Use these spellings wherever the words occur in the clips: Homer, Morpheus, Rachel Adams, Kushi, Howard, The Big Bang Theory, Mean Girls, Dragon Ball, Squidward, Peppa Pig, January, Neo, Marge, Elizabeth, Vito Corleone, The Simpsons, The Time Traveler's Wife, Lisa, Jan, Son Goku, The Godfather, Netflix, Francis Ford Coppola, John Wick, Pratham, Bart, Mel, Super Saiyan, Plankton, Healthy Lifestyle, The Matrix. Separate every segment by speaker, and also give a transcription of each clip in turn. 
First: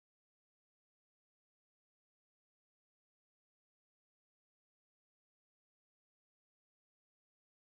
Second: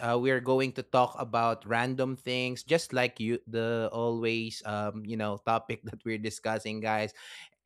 Speaker 1: we are going to talk about random things, just like you, the always, topic that we're discussing, guys.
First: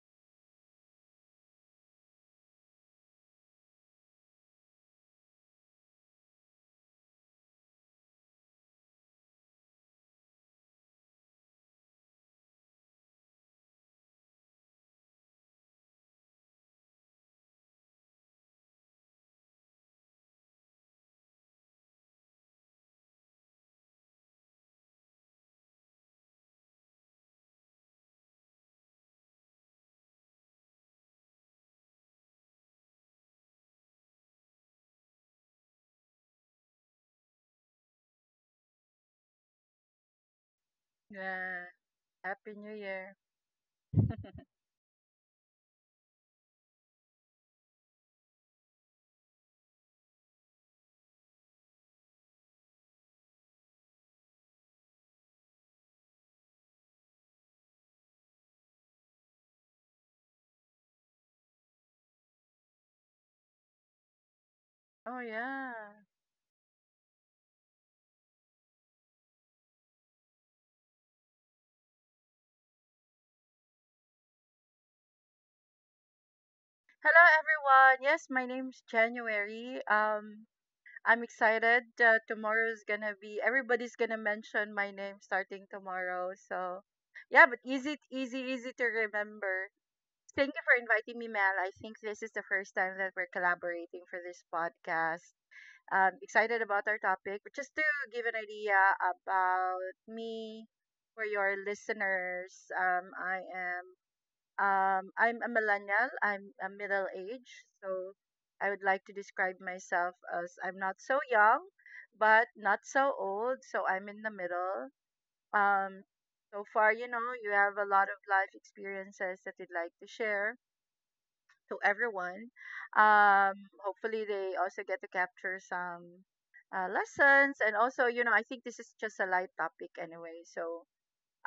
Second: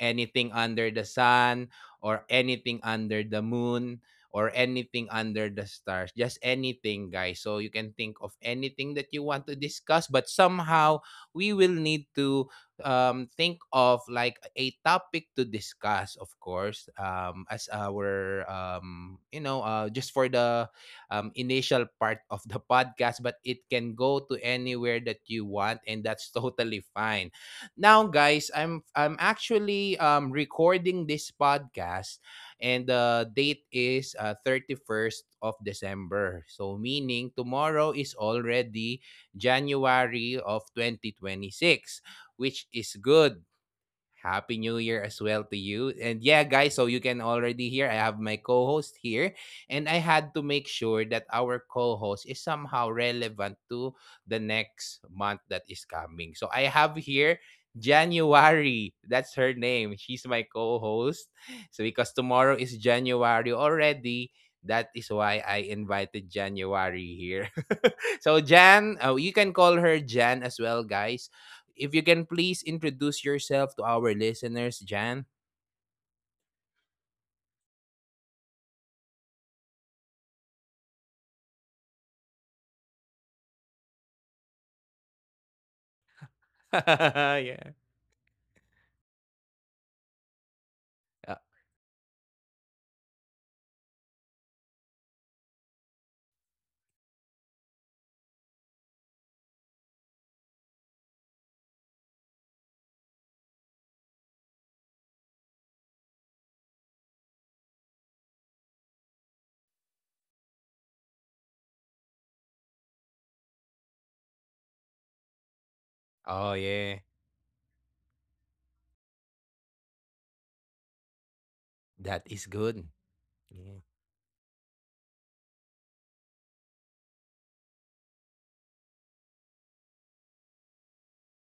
Speaker 1: Anything under the sun, or anything under the moon, or anything under the stars, just anything, guys, so you can think of anything that you want to discuss, but somehow we will need to think of like a topic to discuss, of course, as our just for the initial part of the podcast, but it can go to anywhere that you want, and that's totally fine. Now guys, I'm actually recording this podcast, and the date is 31st of December, so meaning tomorrow is already January of twenty twenty
Speaker 2: Yeah,
Speaker 1: six,
Speaker 2: Happy
Speaker 1: which
Speaker 2: New
Speaker 1: is
Speaker 2: Year.
Speaker 1: good. Happy New Year as well to you. And yeah, guys, so you can already hear I have my co host here. And I had to make sure that our co host is somehow relevant to the next month that is coming. So I have here January. That's her name. She's my co host. So because tomorrow is January already, that
Speaker 2: Oh
Speaker 1: is why
Speaker 2: yeah.
Speaker 1: I invited January here. So Jan, you can call her Jan as well, guys. If you can please introduce yourself to our listeners, Jan.
Speaker 2: Hello everyone. Yes, my name's January. I'm excited. Tomorrow's gonna be, everybody's gonna mention my name starting tomorrow. So yeah, but
Speaker 1: Yeah.
Speaker 2: easy to remember. Thank you for inviting me,
Speaker 1: Uh,
Speaker 2: Mel. I think this is the first time that we're collaborating for this podcast. Excited about our topic, but just to give an idea about me for your listeners, I'm a millennial. I'm a middle age, so I would like to describe myself as I'm not so young, but not so old. So I'm in the middle. Um,
Speaker 1: oh
Speaker 2: so far,
Speaker 1: yeah,
Speaker 2: you know, you have a lot of life experiences that you'd like to share to
Speaker 1: that
Speaker 2: everyone.
Speaker 1: is good. Yeah.
Speaker 2: Hopefully, they also get to capture some lessons. And also, I think this is just a light topic anyway. So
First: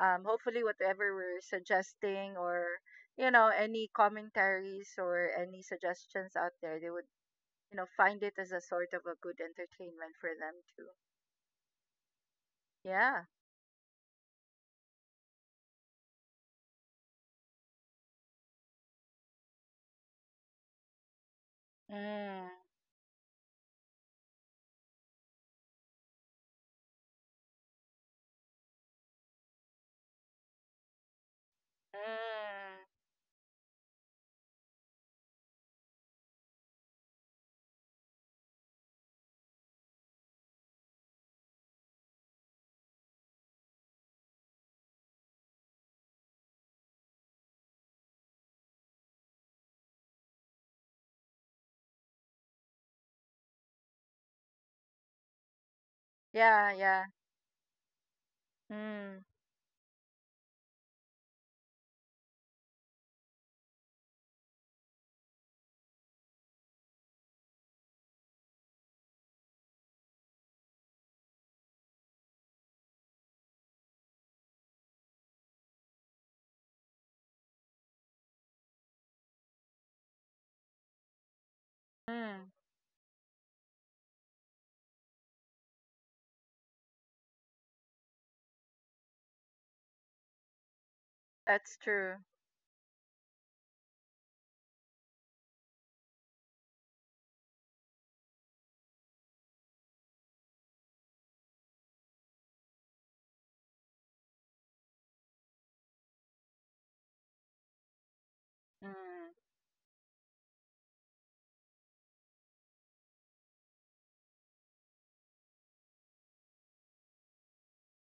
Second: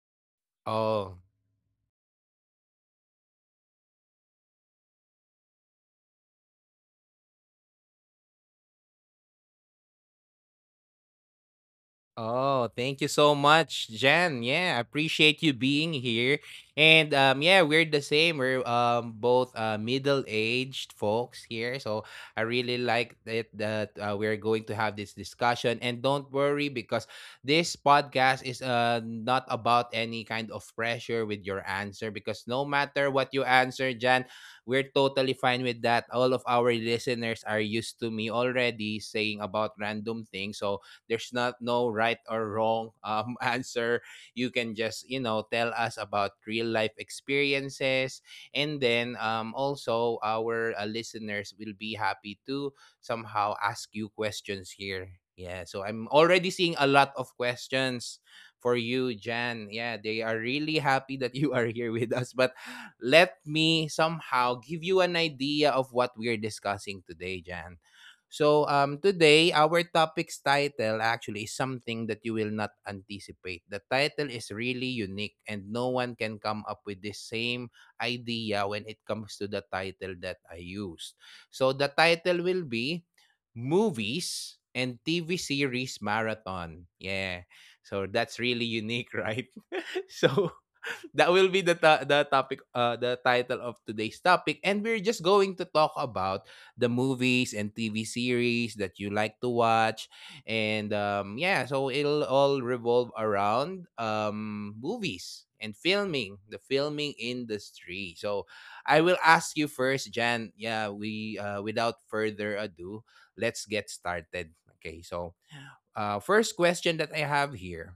Speaker 2: hopefully whatever
Speaker 1: Oh,
Speaker 2: we're suggesting, or any commentaries or any suggestions out there, they would find it as a sort of a good entertainment for them too.
Speaker 1: oh, thank you
Speaker 2: Yeah.
Speaker 1: so much, Jen. Yeah, I appreciate you being here. And yeah, we're the same. We're both middle-aged folks here, so I
Speaker 2: Mm.
Speaker 1: really like it that we're going to have this discussion. And don't worry, because this podcast is not about any kind of pressure with your answer, because no
Speaker 2: Mm.
Speaker 1: matter what you answer, Jen, we're totally fine with that. All of our listeners are used to me already saying about random things, so there's not no right or wrong answer. You can just, you know, tell us about real life experiences. And then also, our listeners will be happy to somehow ask you questions here. Yeah, so I'm already seeing
Speaker 2: Yeah,
Speaker 1: a
Speaker 2: yeah.
Speaker 1: lot of questions for you,
Speaker 2: Mm.
Speaker 1: Jan. Yeah, they are really happy that you are here with us. But let me somehow give you an idea of what we're discussing today, Jan. So today, our topic's title actually is something that you will not anticipate. The title is really unique, and no one can come up with the same idea when it comes to the title that I used. So the title
Speaker 2: Mm.
Speaker 1: will be Movies and TV Series Marathon. Yeah. So that's really unique, right? So that will be
Speaker 2: That's
Speaker 1: the
Speaker 2: true.
Speaker 1: the topic, the title of today's topic, and we're just going to talk about the movies and TV series that you like to watch, and yeah, so it'll all revolve around movies and filming industry. So I
Speaker 2: Mm.
Speaker 1: will ask you first, Jan. Yeah, we without further ado, let's get started. Okay, so first question that I have here:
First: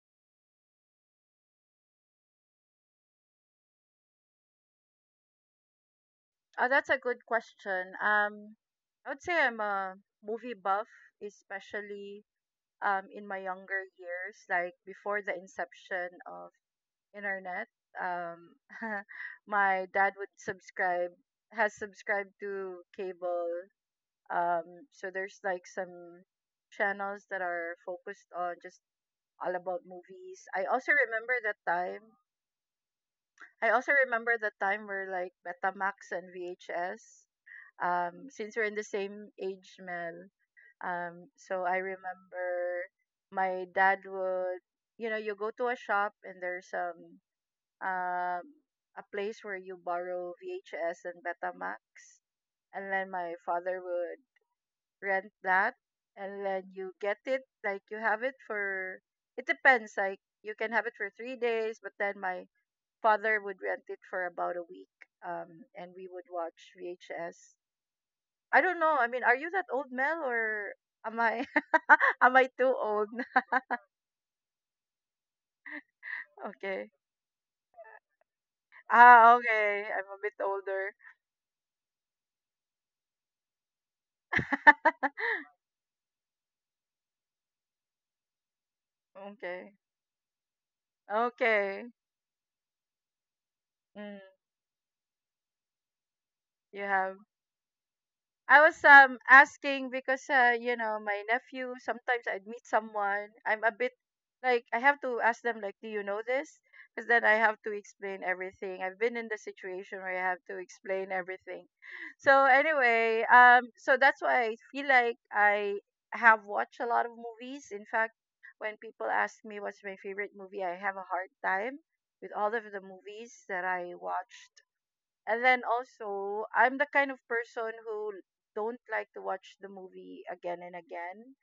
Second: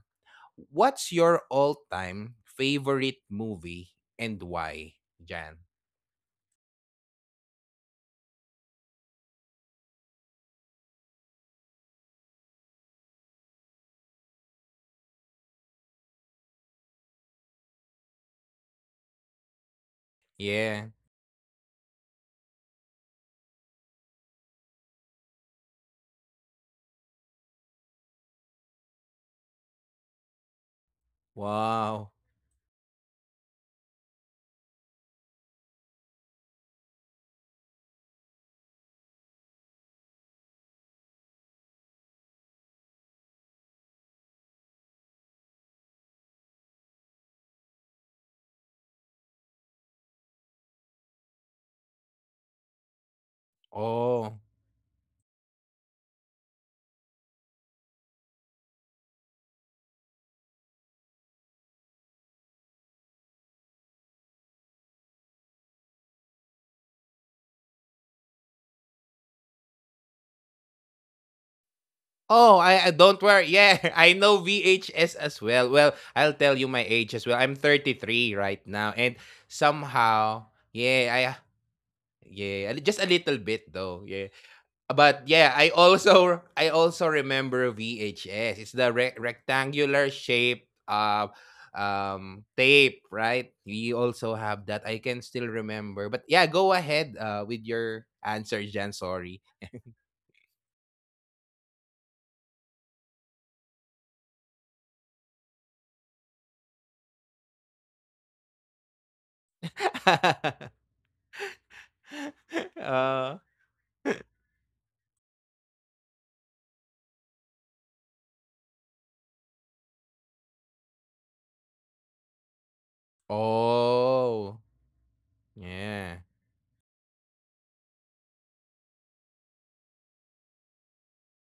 Speaker 1: what's your all-time favorite movie and why, Jan?
Speaker 2: Oh, that's a good question. I would say I'm a movie buff, especially in my younger years, like before the inception of internet. Um, my dad would
Speaker 1: Yeah.
Speaker 2: subscribe, has subscribed to cable. So there's like some channels that are focused on just all about movies. I also remember that time.
Speaker 1: Wow.
Speaker 2: I also remember the time where like Betamax and VHS. Since we're in the same age, Mel. So I remember my dad would, you know, you go to a shop and there's um, a place where you borrow VHS and Betamax, and then my father would
Speaker 1: Oh.
Speaker 2: rent that, and then you get it, like you have it for. It depends. Like you can have it for 3 days, but then my father would rent it for about a week, and we would watch VHS. I don't know. I mean, are you that old, Mel, or am I? Am
Speaker 1: Oh,
Speaker 2: I too
Speaker 1: I
Speaker 2: old?
Speaker 1: don't worry. Yeah, I know VHS as well. Well, I'll tell you my
Speaker 2: Okay.
Speaker 1: age as well. I'm 33 right now and
Speaker 2: Ah, okay. I'm a
Speaker 1: somehow,
Speaker 2: bit older.
Speaker 1: yeah, I yeah, a just a little bit though. Yeah. But yeah, I also remember VHS. It's the
Speaker 2: Okay.
Speaker 1: rectangular shape,
Speaker 2: Okay.
Speaker 1: tape, right? We
Speaker 2: Mm.
Speaker 1: also have that. I can still remember. But yeah, go
Speaker 2: You
Speaker 1: ahead
Speaker 2: have.
Speaker 1: with your answer,
Speaker 2: I
Speaker 1: Jan.
Speaker 2: was
Speaker 1: Sorry.
Speaker 2: asking because you know, my nephew, sometimes I'd meet someone, I'm a bit like I have to ask them, like, do you know this? Because then I have to explain everything. I've been in the situation where I have to explain everything. So anyway,
Speaker 1: Uh,
Speaker 2: so that's why I feel like I have watched a lot of movies. In fact, when people ask me what's my favorite movie, I have a hard time with all of the movies that I
Speaker 1: oh,
Speaker 2: watched. And then
Speaker 1: yeah.
Speaker 2: also, I'm the kind of person who don't like to watch the movie again and again.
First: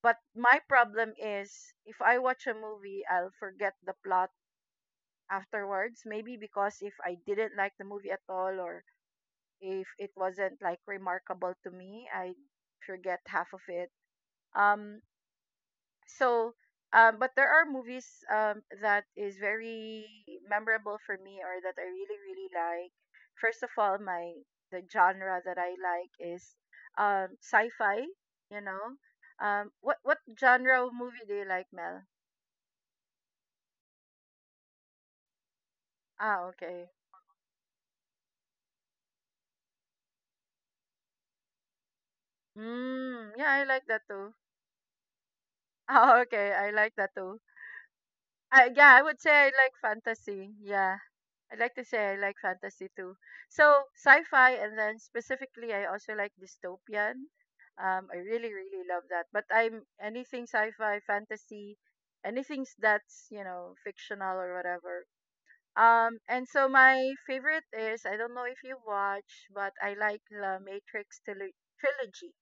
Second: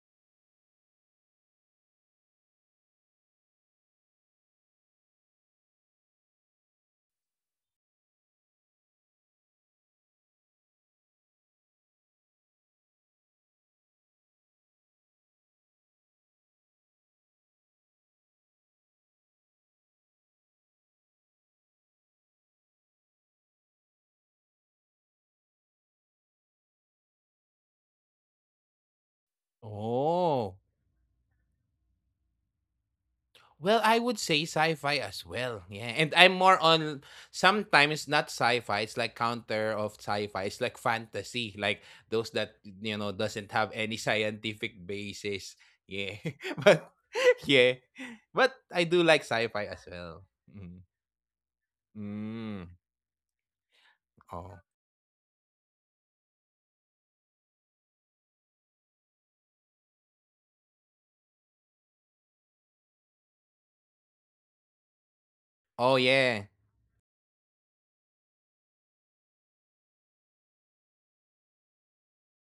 Speaker 2: But my problem is if I watch a movie, I'll forget the plot afterwards. Maybe because if I didn't like the movie at all, or if it wasn't like remarkable to me, I forget half of it. Um so but there are movies that is very memorable for me, or that I really really like. First of all, my the genre that I like is sci-fi, you know. What
Speaker 1: Oh,
Speaker 2: genre of movie do you like, Mel?
Speaker 1: well, I would say sci-fi as well. Yeah. And I'm
Speaker 2: Ah,
Speaker 1: more
Speaker 2: okay.
Speaker 1: on sometimes not sci-fi, it's like counter of sci-fi. It's like fantasy, like those that you know
Speaker 2: Mm, yeah,
Speaker 1: doesn't
Speaker 2: I
Speaker 1: have
Speaker 2: like that
Speaker 1: any
Speaker 2: too.
Speaker 1: scientific basis.
Speaker 2: Oh,
Speaker 1: Yeah.
Speaker 2: okay, I
Speaker 1: But
Speaker 2: like that too.
Speaker 1: yeah. But
Speaker 2: I
Speaker 1: I
Speaker 2: Yeah, I
Speaker 1: do
Speaker 2: would say
Speaker 1: like
Speaker 2: I
Speaker 1: sci-fi
Speaker 2: like
Speaker 1: as well.
Speaker 2: fantasy.
Speaker 1: Mm.
Speaker 2: Yeah. I'd like to say I like
Speaker 1: Mm.
Speaker 2: fantasy too. So sci-fi,
Speaker 1: Oh.
Speaker 2: and then specifically, I also like dystopian. I really, really love that. But I'm anything sci-fi, fantasy, anything that's fictional or whatever.
Speaker 1: Oh yeah.
Speaker 2: And so my favorite is, I don't know if you watch, but I like the Matrix trilogy.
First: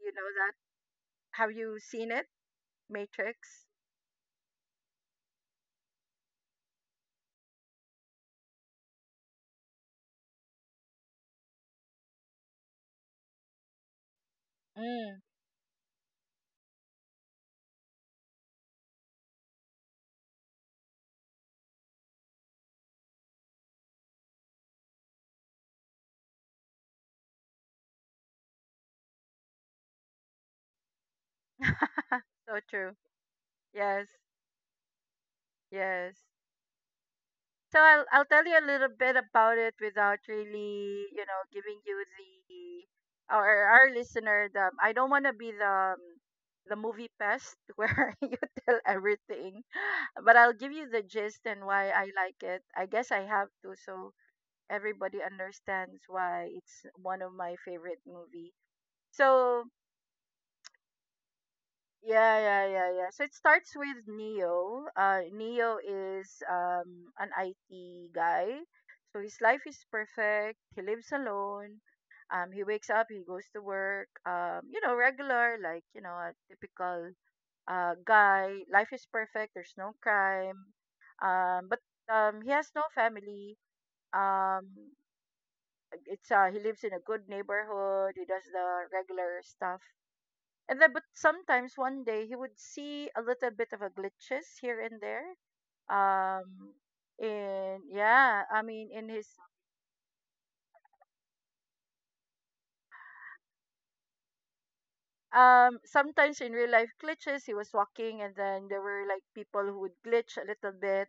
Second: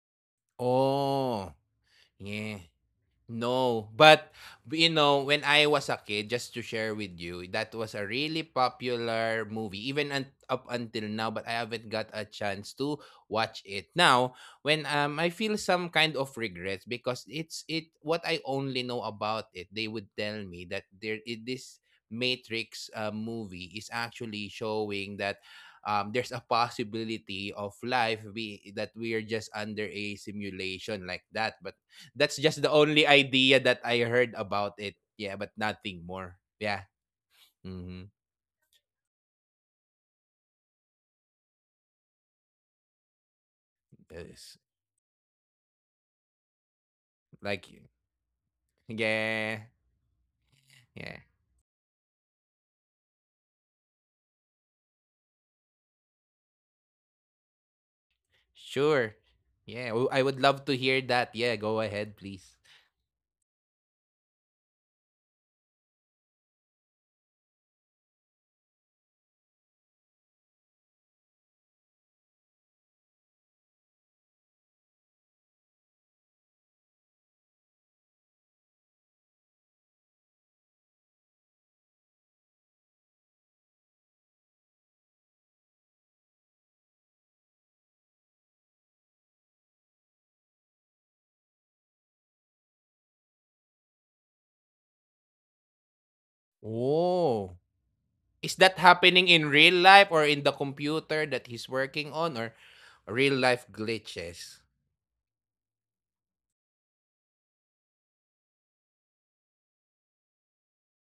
Speaker 2: You know that?
Speaker 1: Oh.
Speaker 2: Have you seen it,
Speaker 1: Yeah.
Speaker 2: Matrix?
Speaker 1: No, but you know, when I was a kid, just to share with you, that was a really popular movie, even up until now. But I haven't got a chance to watch it now. When
Speaker 2: Mm.
Speaker 1: I feel some kind of regrets because it's it what I only know about it. They would tell me that this Matrix movie is actually showing that there's a possibility of life that we are just under a simulation like that. But that's
Speaker 2: So
Speaker 1: just the
Speaker 2: true.
Speaker 1: only idea that I
Speaker 2: Yes.
Speaker 1: heard about it. Yeah, but nothing
Speaker 2: Yes.
Speaker 1: more. Yeah.
Speaker 2: So
Speaker 1: Mm-hmm.
Speaker 2: I'll tell you a little bit about it without really, giving you the, or our listener
Speaker 1: Yes.
Speaker 2: the, I don't want to be um, the movie pest
Speaker 1: Like,
Speaker 2: where you tell
Speaker 1: yeah,
Speaker 2: everything, but I'll give you the
Speaker 1: yeah,
Speaker 2: gist and why I like it. I guess I have to, so everybody understands why it's one of my favorite movie.
Speaker 1: sure.
Speaker 2: So
Speaker 1: Yeah, I would love to hear that. Yeah, go ahead,
Speaker 2: yeah,
Speaker 1: please.
Speaker 2: yeah, yeah, yeah. So it starts with Neo. Neo is an IT guy. So his life is perfect. He lives alone. He wakes up, he goes to work. You know, regular, like, a typical guy. Life is perfect. There's no crime. But He has no family. Um, it's He lives in a good neighborhood. He does the regular stuff, and then, but sometimes one day he would see a little bit of a glitches here and there. Um,
Speaker 1: Oh,
Speaker 2: in yeah,
Speaker 1: is
Speaker 2: I
Speaker 1: that
Speaker 2: mean, in
Speaker 1: happening
Speaker 2: his
Speaker 1: in real life or in the computer that he's working on or real life glitches?
Speaker 2: Sometimes in real life glitches, he was walking and then there were like people who would glitch a little bit.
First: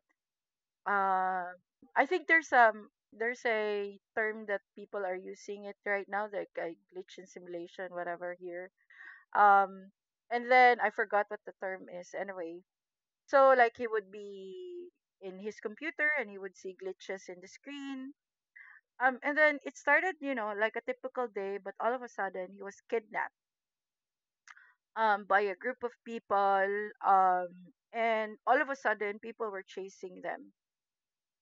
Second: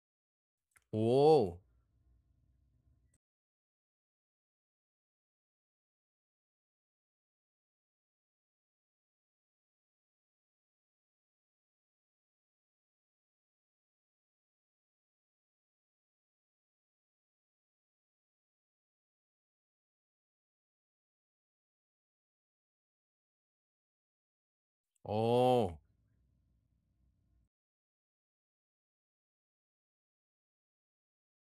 Speaker 2: Uh,
Speaker 1: Oh,
Speaker 2: I think there's a term that people are using it right now, like a glitch in simulation, whatever here. Um, and then I forgot what the term is. Anyway, so like he would be in his computer and he would see glitches in the screen. And then it started, like a typical day, but all of a sudden he was kidnapped by a
Speaker 1: oh,
Speaker 2: group of people. Um, and all of a sudden people were chasing them,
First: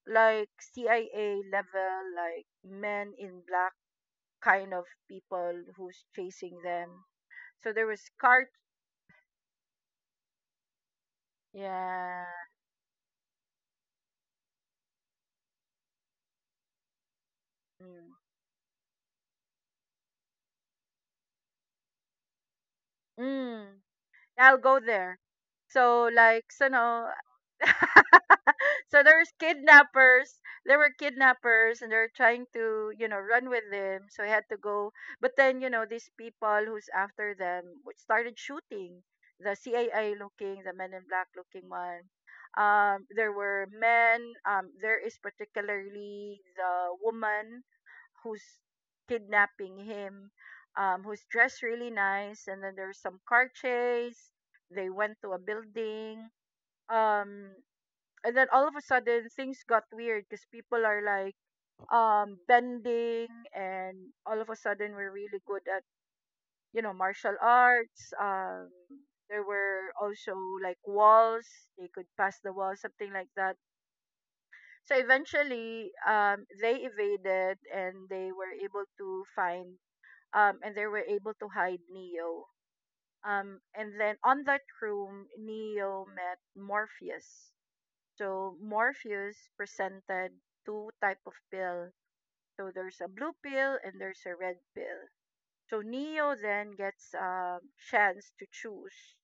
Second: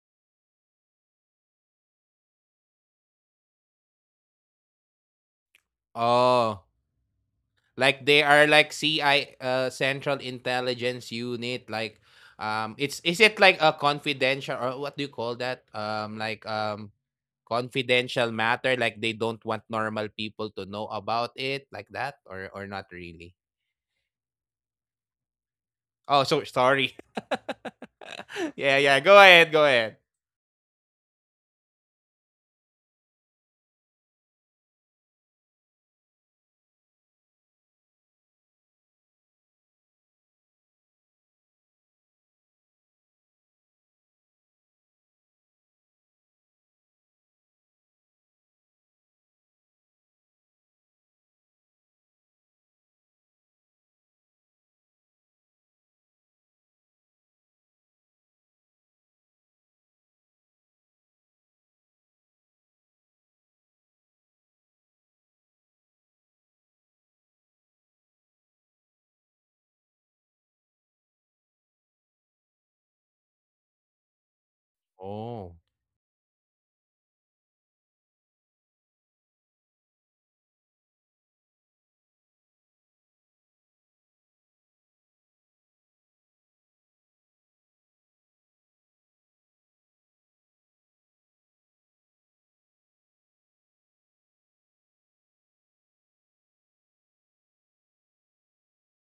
Speaker 2: like CIA level, like men in black kind of people who's chasing
Speaker 1: oh.
Speaker 2: them. So there was
Speaker 1: Like they are
Speaker 2: cart,
Speaker 1: like CI Central Intelligence Unit like
Speaker 2: yeah.
Speaker 1: it's is it like a confidential or what do you call that? Like
Speaker 2: Mm.
Speaker 1: confidential matter, like they don't want normal people to know about it like that, or not really.
Speaker 2: Mm. I'll go there. So
Speaker 1: Oh,
Speaker 2: like,
Speaker 1: so
Speaker 2: so no,
Speaker 1: sorry. Yeah,
Speaker 2: so
Speaker 1: yeah,
Speaker 2: there's
Speaker 1: go ahead, go ahead.
Speaker 2: kidnappers. There were kidnappers, and they're trying to, run with them. So he had to go. But then, these people who's after them would started shooting. The CAI looking, the Men in Black looking one. There were men. There is particularly the woman who's kidnapping him, who's dressed really nice. And then there's some car chase. They went to a building. Um, and then all of a sudden things got weird because people are like bending, and all of a sudden we're really good at, martial arts. There were also like walls, they could pass the wall, something like that. So
Speaker 1: Oh,
Speaker 2: eventually they evaded and they were able to find and they were able to hide Neo, and then on that room Neo met Morpheus. So Morpheus presented two type of pill. So there's a blue pill and there's a red pill. So Neo then gets a chance to choose.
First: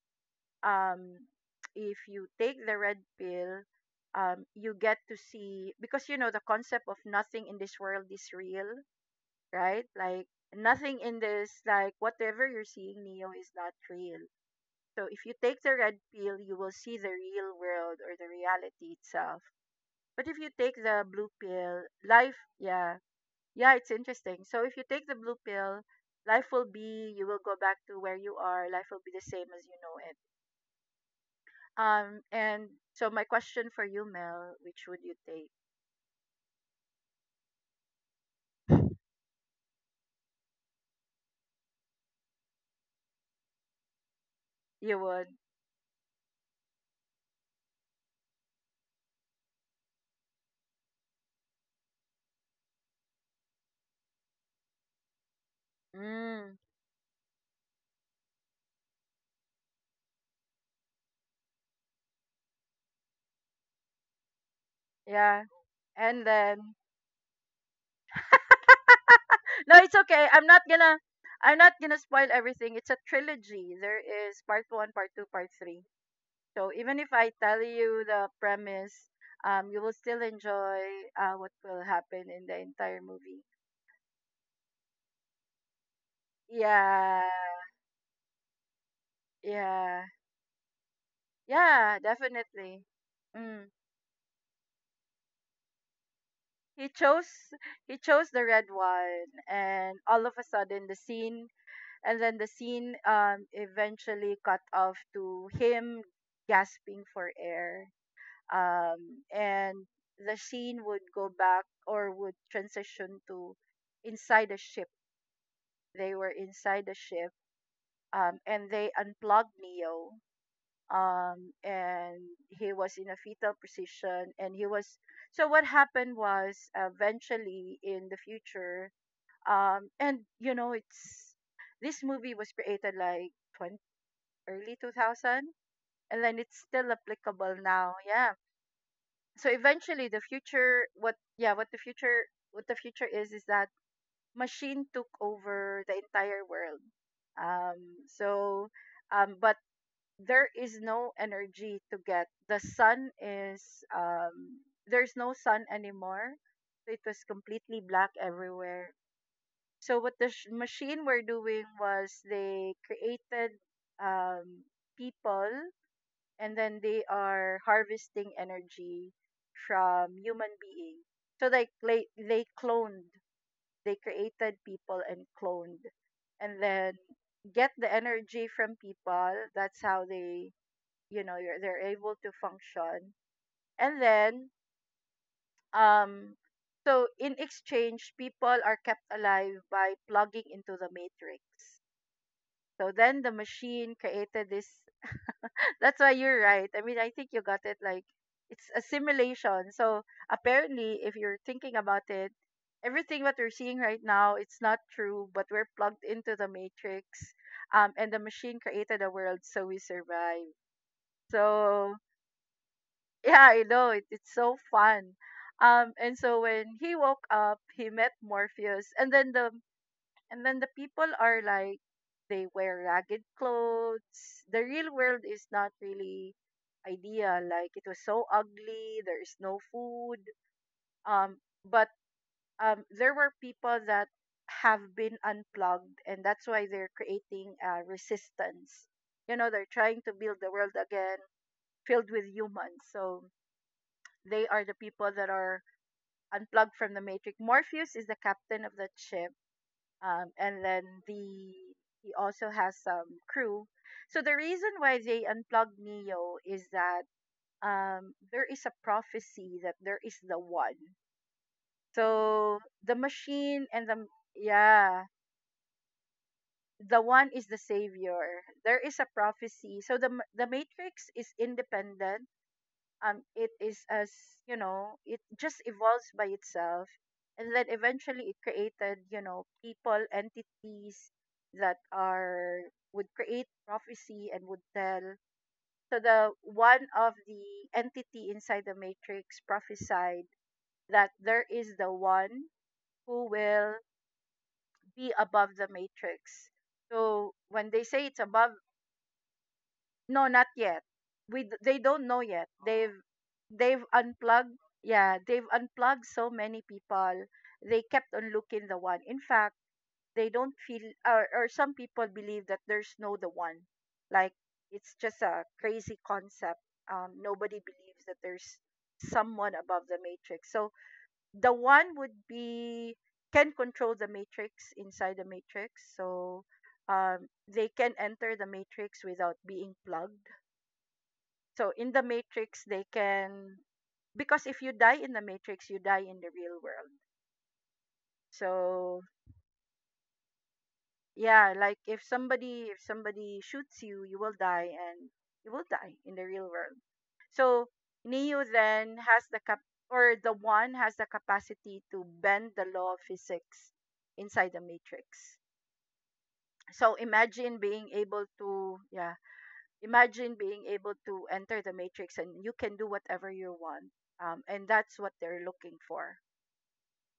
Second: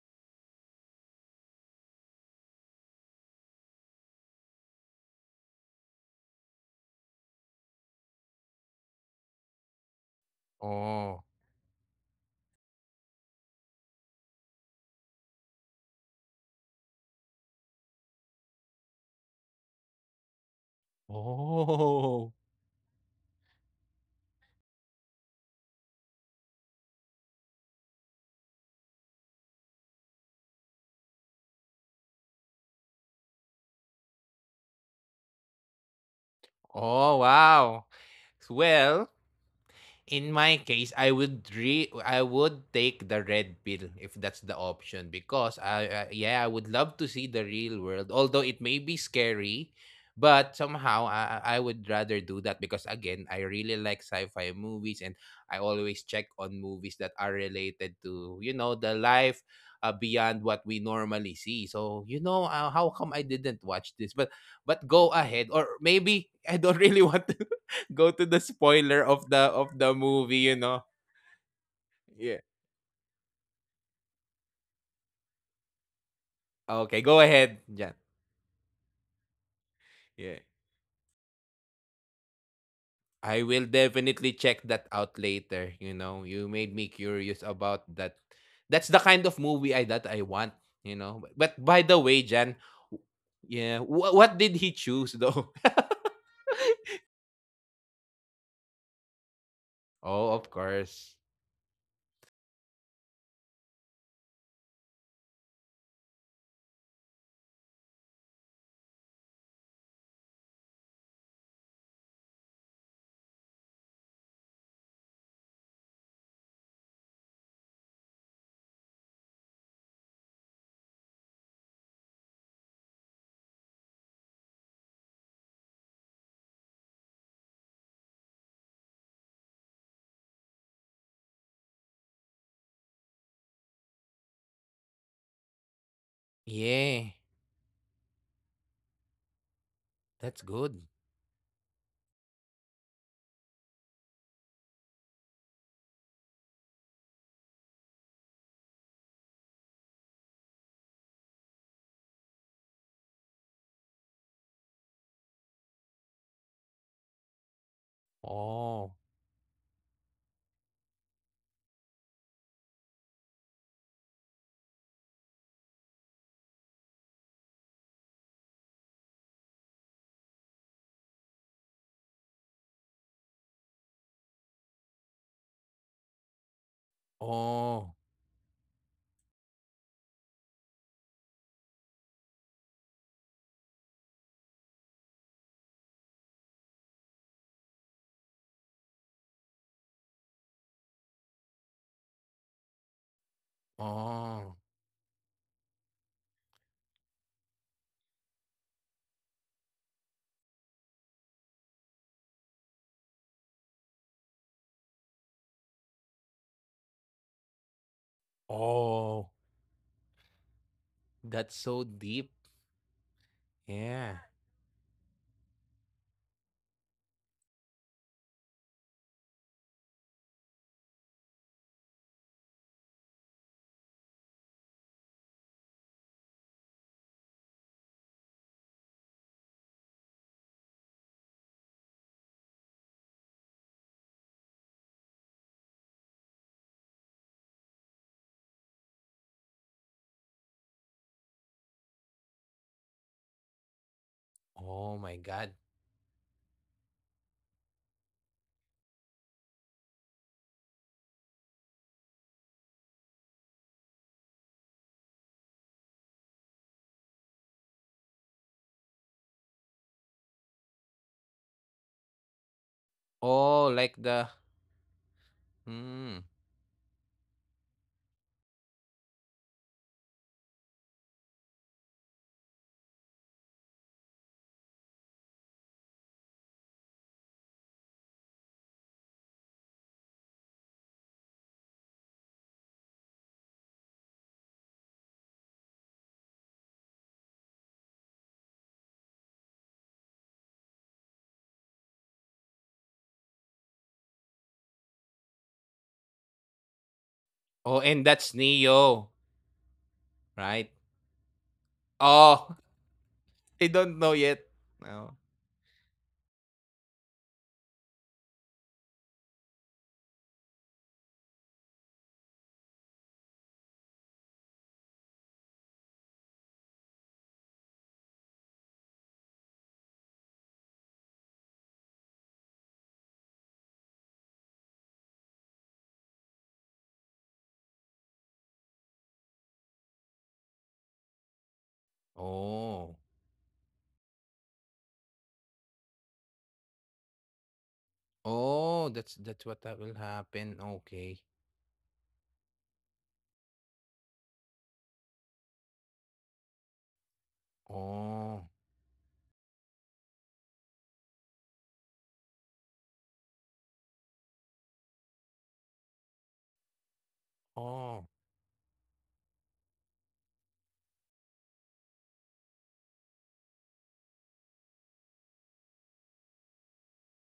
Speaker 2: Um, if you take the red pill, you get to see, because you know the concept of nothing in this world is real, right? Like nothing in
Speaker 1: oh,
Speaker 2: this, like whatever you're seeing, Neo is not real. So if you take the red pill, you will see the real world or the reality itself. But if you take the blue pill,
Speaker 1: oh,
Speaker 2: life, yeah, yeah, it's interesting. So if you take the blue pill, you will go back to where you are. Life will be the same as you know it. And so my question for you, Mel, which would you take?
Speaker 1: oh, wow. Well, in my case, I would take the red pill if that's the
Speaker 2: You
Speaker 1: option,
Speaker 2: would,
Speaker 1: because I yeah, I would love to see the real world, although it may be scary, but somehow I would rather do that, because again, I really like sci-fi movies, and I always check on
Speaker 2: mm,
Speaker 1: movies that are related to, you know, the life beyond what we normally see. So, you know, how come I didn't watch this? But go
Speaker 2: yeah.
Speaker 1: ahead, or
Speaker 2: And
Speaker 1: maybe I
Speaker 2: then,
Speaker 1: don't really want to go to the spoiler of the
Speaker 2: no,
Speaker 1: of
Speaker 2: it's
Speaker 1: the
Speaker 2: okay. I'm
Speaker 1: movie, you
Speaker 2: not
Speaker 1: know.
Speaker 2: gonna, I'm not gonna spoil
Speaker 1: Yeah.
Speaker 2: everything. It's a trilogy. There is part one, part two, part three. So even
Speaker 1: Okay,
Speaker 2: if
Speaker 1: go
Speaker 2: I tell
Speaker 1: ahead, Jan.
Speaker 2: you the premise, you will still
Speaker 1: Yeah.
Speaker 2: enjoy what will happen in the entire movie.
Speaker 1: I will definitely check that out later, you know. You made me
Speaker 2: Yeah,
Speaker 1: curious about that. That's the kind of movie I
Speaker 2: yeah,
Speaker 1: that I want, you know. But by
Speaker 2: yeah,
Speaker 1: the way, Jan,
Speaker 2: definitely.
Speaker 1: w-
Speaker 2: Mm.
Speaker 1: yeah, what did he choose though?
Speaker 2: He chose he chose the red one, and all of a
Speaker 1: Oh, of
Speaker 2: sudden the
Speaker 1: course.
Speaker 2: scene, and then the scene eventually cut off to him gasping for air. And the scene would go back or would transition to inside a ship. They were inside the ship, and they unplugged Neo. And he was in a fetal position, and he was. So what happened was, eventually in the future, and you know, it's this movie was created like 20, early 2000, and then it's still
Speaker 1: Yeah.
Speaker 2: applicable now. Yeah. So eventually, the
Speaker 1: That's
Speaker 2: future,
Speaker 1: good.
Speaker 2: what, yeah, what the future is that machine took over the entire world. Um, so, but there is no energy to get. There's no sun anymore. So it was completely black everywhere.
Speaker 1: Oh.
Speaker 2: So what the machine were doing was they created um, people and then they are harvesting energy from human beings. So like they cloned, they created people and cloned, and then get the
Speaker 1: Oh.
Speaker 2: energy from people. That's how they, they're able to function, and then um so in exchange people are kept alive by plugging into the matrix. So then the machine created
Speaker 1: Oh.
Speaker 2: this. That's why you're right. I mean, I think you got it. Like, it's assimilation. So apparently, if you're thinking about it, everything what we're seeing right now, it's not true. But we're plugged into the matrix, and the machine created a
Speaker 1: Oh.
Speaker 2: world, so we survive.
Speaker 1: That's so
Speaker 2: So
Speaker 1: deep.
Speaker 2: yeah, I know it,
Speaker 1: Yeah.
Speaker 2: it's so fun. And so when he woke up, he met Morpheus, and then the people are like, they wear ragged clothes. The real world is not really ideal. Like, it was so ugly. There is no food. Um, but there were people that have been unplugged, and that's why they're creating a resistance. You know, they're trying to build the world again filled with humans. So they are the
Speaker 1: Oh
Speaker 2: people
Speaker 1: my
Speaker 2: that
Speaker 1: god.
Speaker 2: are unplugged from the matrix. Morpheus is the captain of that ship, and then the he also has some crew. So the reason why they unplugged Neo is that, there is a prophecy that there is the one. So the machine
Speaker 1: Oh,
Speaker 2: and
Speaker 1: like
Speaker 2: the
Speaker 1: the
Speaker 2: yeah,
Speaker 1: hmm.
Speaker 2: the one is the savior. There is a prophecy. So the Matrix is independent, it is as, you know, it just evolves by itself, and then eventually it created, you know, people entities that are would create prophecy and would tell. So the one of the entity inside the matrix prophesied that there is the one who will be above the matrix. So when
Speaker 1: Oh,
Speaker 2: they say
Speaker 1: and
Speaker 2: it's
Speaker 1: that's
Speaker 2: above.
Speaker 1: Neo,
Speaker 2: No, not
Speaker 1: right?
Speaker 2: yet. They don't know yet.
Speaker 1: Oh,
Speaker 2: They've
Speaker 1: I
Speaker 2: they've
Speaker 1: don't know yet.
Speaker 2: unplugged.
Speaker 1: No.
Speaker 2: Yeah, they've unplugged so many people. They kept on looking the one. In fact, they don't feel or some people believe that there's no the one. Like, it's just a crazy concept. Nobody believes that there's someone above the matrix. So the one would be can control the matrix inside the matrix. So, they can enter the matrix without being plugged. So in the Matrix, they
Speaker 1: Oh.
Speaker 2: can, because if you die in the Matrix, you die in the real world.
Speaker 1: Oh,
Speaker 2: So
Speaker 1: that's what that will happen. Okay.
Speaker 2: yeah, like if somebody shoots you, you will die, and you will die in the real world. So Neo
Speaker 1: Oh.
Speaker 2: then has the cap, or the one has the capacity to bend the law of physics inside the matrix. So imagine being
Speaker 1: Oh.
Speaker 2: able to, yeah, imagine being able to enter the matrix and you can do whatever you want, and that's what they're looking for.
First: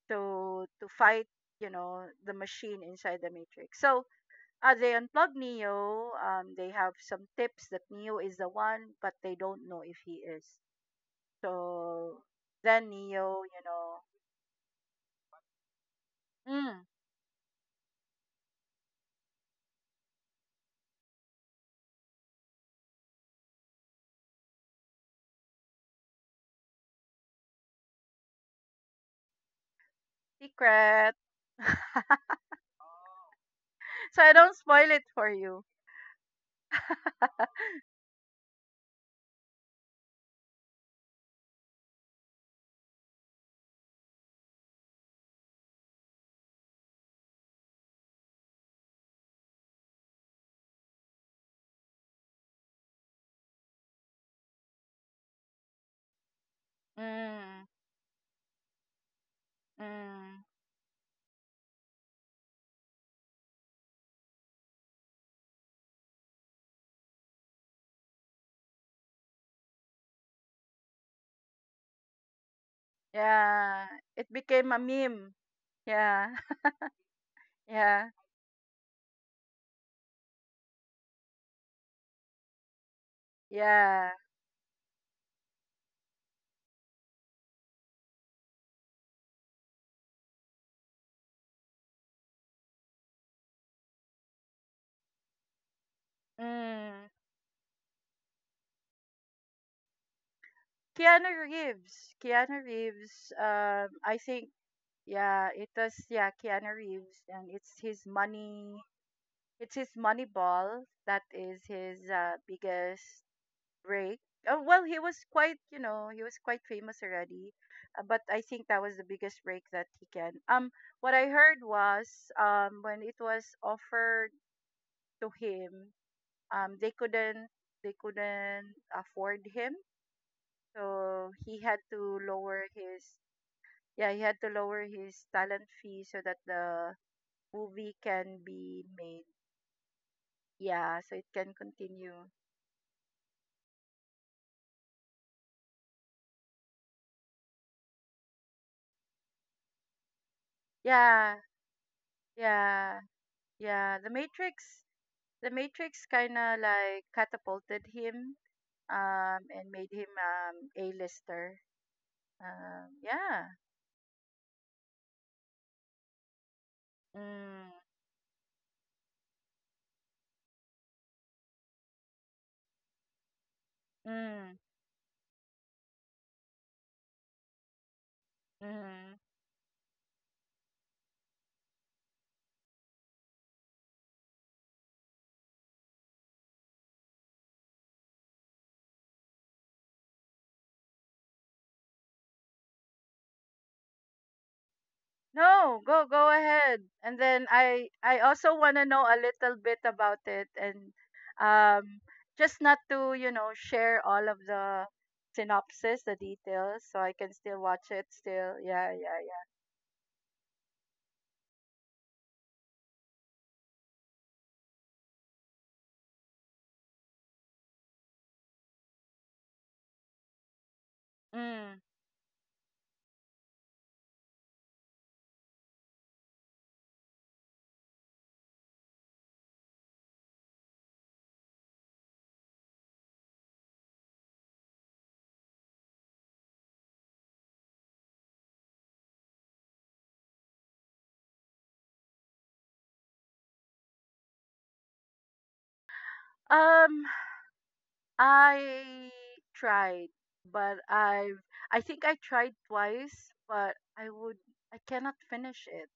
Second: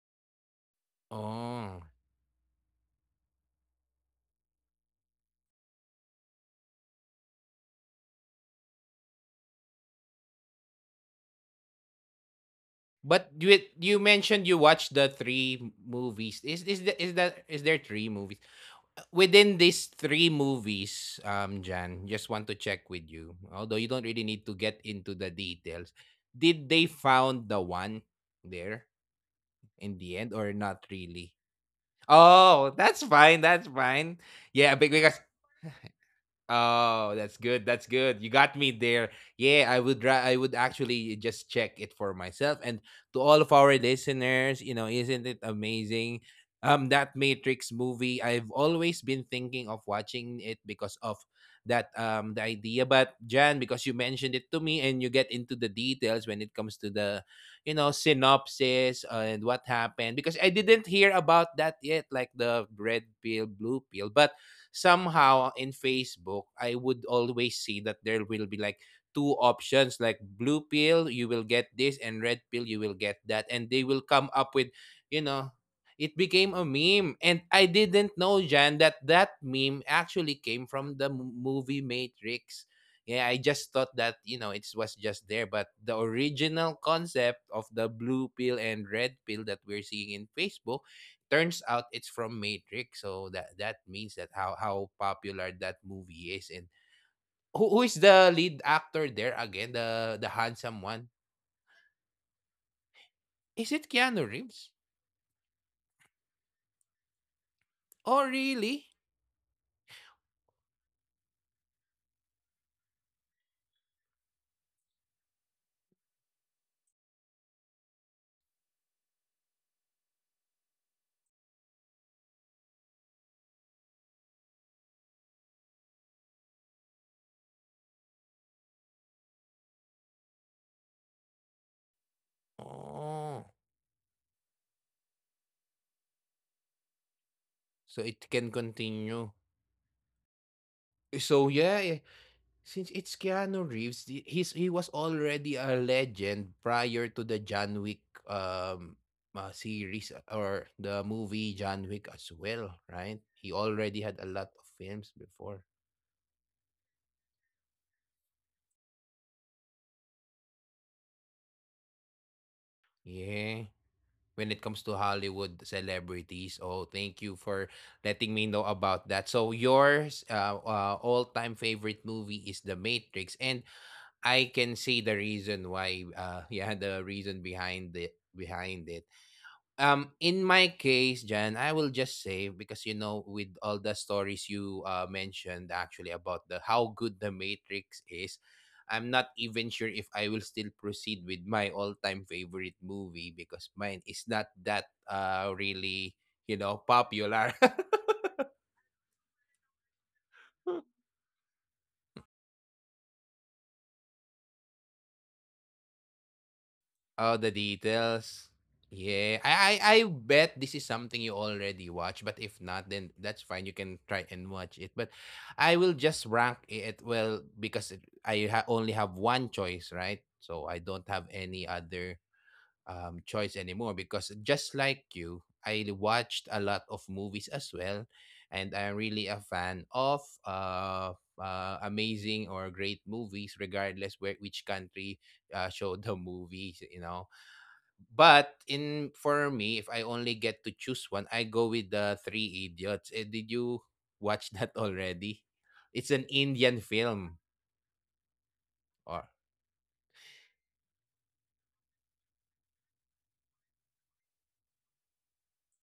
Speaker 2: So to fight, you
Speaker 1: Oh.
Speaker 2: know, the machine inside the matrix. So they unplug neo. They have some tips that neo is the one, but they don't know if he is. So then
Speaker 1: But
Speaker 2: neo,
Speaker 1: you
Speaker 2: you know,
Speaker 1: you mentioned you watched the three movies.
Speaker 2: mm,
Speaker 1: Is the, is that is there three movies within these three movies, Jan? Just want to check with you. Although you don't really need to get into the details, did they found the one there in the end or not
Speaker 2: secret,
Speaker 1: really? Oh, that's fine. That's
Speaker 2: so
Speaker 1: fine.
Speaker 2: I don't
Speaker 1: Yeah,
Speaker 2: spoil it for
Speaker 1: because
Speaker 2: you.
Speaker 1: oh, that's good. That's good. You got me there. Yeah, I would actually just check it for myself, and to all of our listeners, you know, isn't it amazing? That Matrix movie, I've always been thinking of watching it because of that the idea, but Jan, because you mentioned it to me and you get into the details when it comes to the
Speaker 2: Mm,
Speaker 1: you know synopsis and what happened,
Speaker 2: mm,
Speaker 1: because I didn't hear about that yet, like the red pill blue pill, but somehow in Facebook, I would always see that there will be like two options, like blue pill, you will get this, and red pill, you will get that. And
Speaker 2: yeah,
Speaker 1: they will
Speaker 2: it
Speaker 1: come up
Speaker 2: became
Speaker 1: with,
Speaker 2: a
Speaker 1: you
Speaker 2: meme.
Speaker 1: know, it
Speaker 2: Yeah.
Speaker 1: became a meme. And I
Speaker 2: Yeah.
Speaker 1: didn't know, Jan, that that meme actually came from the movie Matrix. Yeah, I just thought
Speaker 2: Yeah.
Speaker 1: that, you know, it was just there. But the original concept of the blue pill and red pill that we're seeing in Facebook turns out it's from Matrix. So that that means that how popular that movie is. And
Speaker 2: Mm.
Speaker 1: who is the lead actor there again? The handsome one.
Speaker 2: Keanu Reeves. Keanu Reeves.
Speaker 1: Is
Speaker 2: Um,
Speaker 1: it
Speaker 2: I
Speaker 1: Keanu
Speaker 2: think
Speaker 1: Reeves?
Speaker 2: yeah, it was yeah Keanu Reeves, and it's his
Speaker 1: Oh
Speaker 2: money.
Speaker 1: really?
Speaker 2: It's his money ball that is his biggest break. Oh well, he was quite, you know, he was quite famous already, but I think that was the biggest break that he can. What I heard was, when it was offered to him, they couldn't, they couldn't afford him. So he had to lower his,
Speaker 1: Oh,
Speaker 2: yeah, he had to lower his talent fee so that the movie
Speaker 1: so it
Speaker 2: can
Speaker 1: can
Speaker 2: be made.
Speaker 1: continue.
Speaker 2: Yeah, so it
Speaker 1: Eh,
Speaker 2: can
Speaker 1: so yeah, eh,
Speaker 2: continue.
Speaker 1: since it's Keanu Reeves, he was already a legend prior to the John Wick um series, or the
Speaker 2: Yeah,
Speaker 1: movie John Wick as well,
Speaker 2: yeah,
Speaker 1: right? He
Speaker 2: yeah.
Speaker 1: already
Speaker 2: The
Speaker 1: had a lot of
Speaker 2: Matrix
Speaker 1: films
Speaker 2: the
Speaker 1: before.
Speaker 2: Matrix kinda like catapulted him, and made him, A lister. Yeah.
Speaker 1: Yeah. When it comes to Hollywood celebrities, oh, thank you
Speaker 2: Mm.
Speaker 1: for letting me know about that. So yours, all-time favorite movie is The Matrix, and
Speaker 2: Mm.
Speaker 1: I can see the reason why. Yeah, the reason behind it. Behind it,
Speaker 2: Mm.
Speaker 1: in my case, Jan, I will just say, because you know, with all the stories you mentioned actually about the how good the Matrix is, I'm not even sure if I will still proceed with my all-time favorite movie, because mine is not that
Speaker 2: No, go
Speaker 1: really,
Speaker 2: go
Speaker 1: you know,
Speaker 2: ahead. And then
Speaker 1: popular.
Speaker 2: I also want to know a little bit about it, and, um just not to, you know, share all of the synopsis, the details, so I can
Speaker 1: Oh, the
Speaker 2: still watch it
Speaker 1: details.
Speaker 2: still. Yeah, yeah,
Speaker 1: Yeah. I bet this is something you already watch, but if not, then that's fine. You can try and watch it. But I will just rank it, well, because it, only have one choice, right? So I don't have
Speaker 2: yeah.
Speaker 1: any
Speaker 2: Mm.
Speaker 1: other choice anymore because, just like you, I watched a lot of movies as well, and I'm really a fan of amazing or great movies regardless where which country show the movies, but in for me, if I only get to choose one, I go with the Three Idiots. Eh, did you watch that already? It's an Indian
Speaker 2: Um
Speaker 1: film.
Speaker 2: I
Speaker 1: Or
Speaker 2: tried, but I've, I think I tried twice, but I would, I cannot finish it.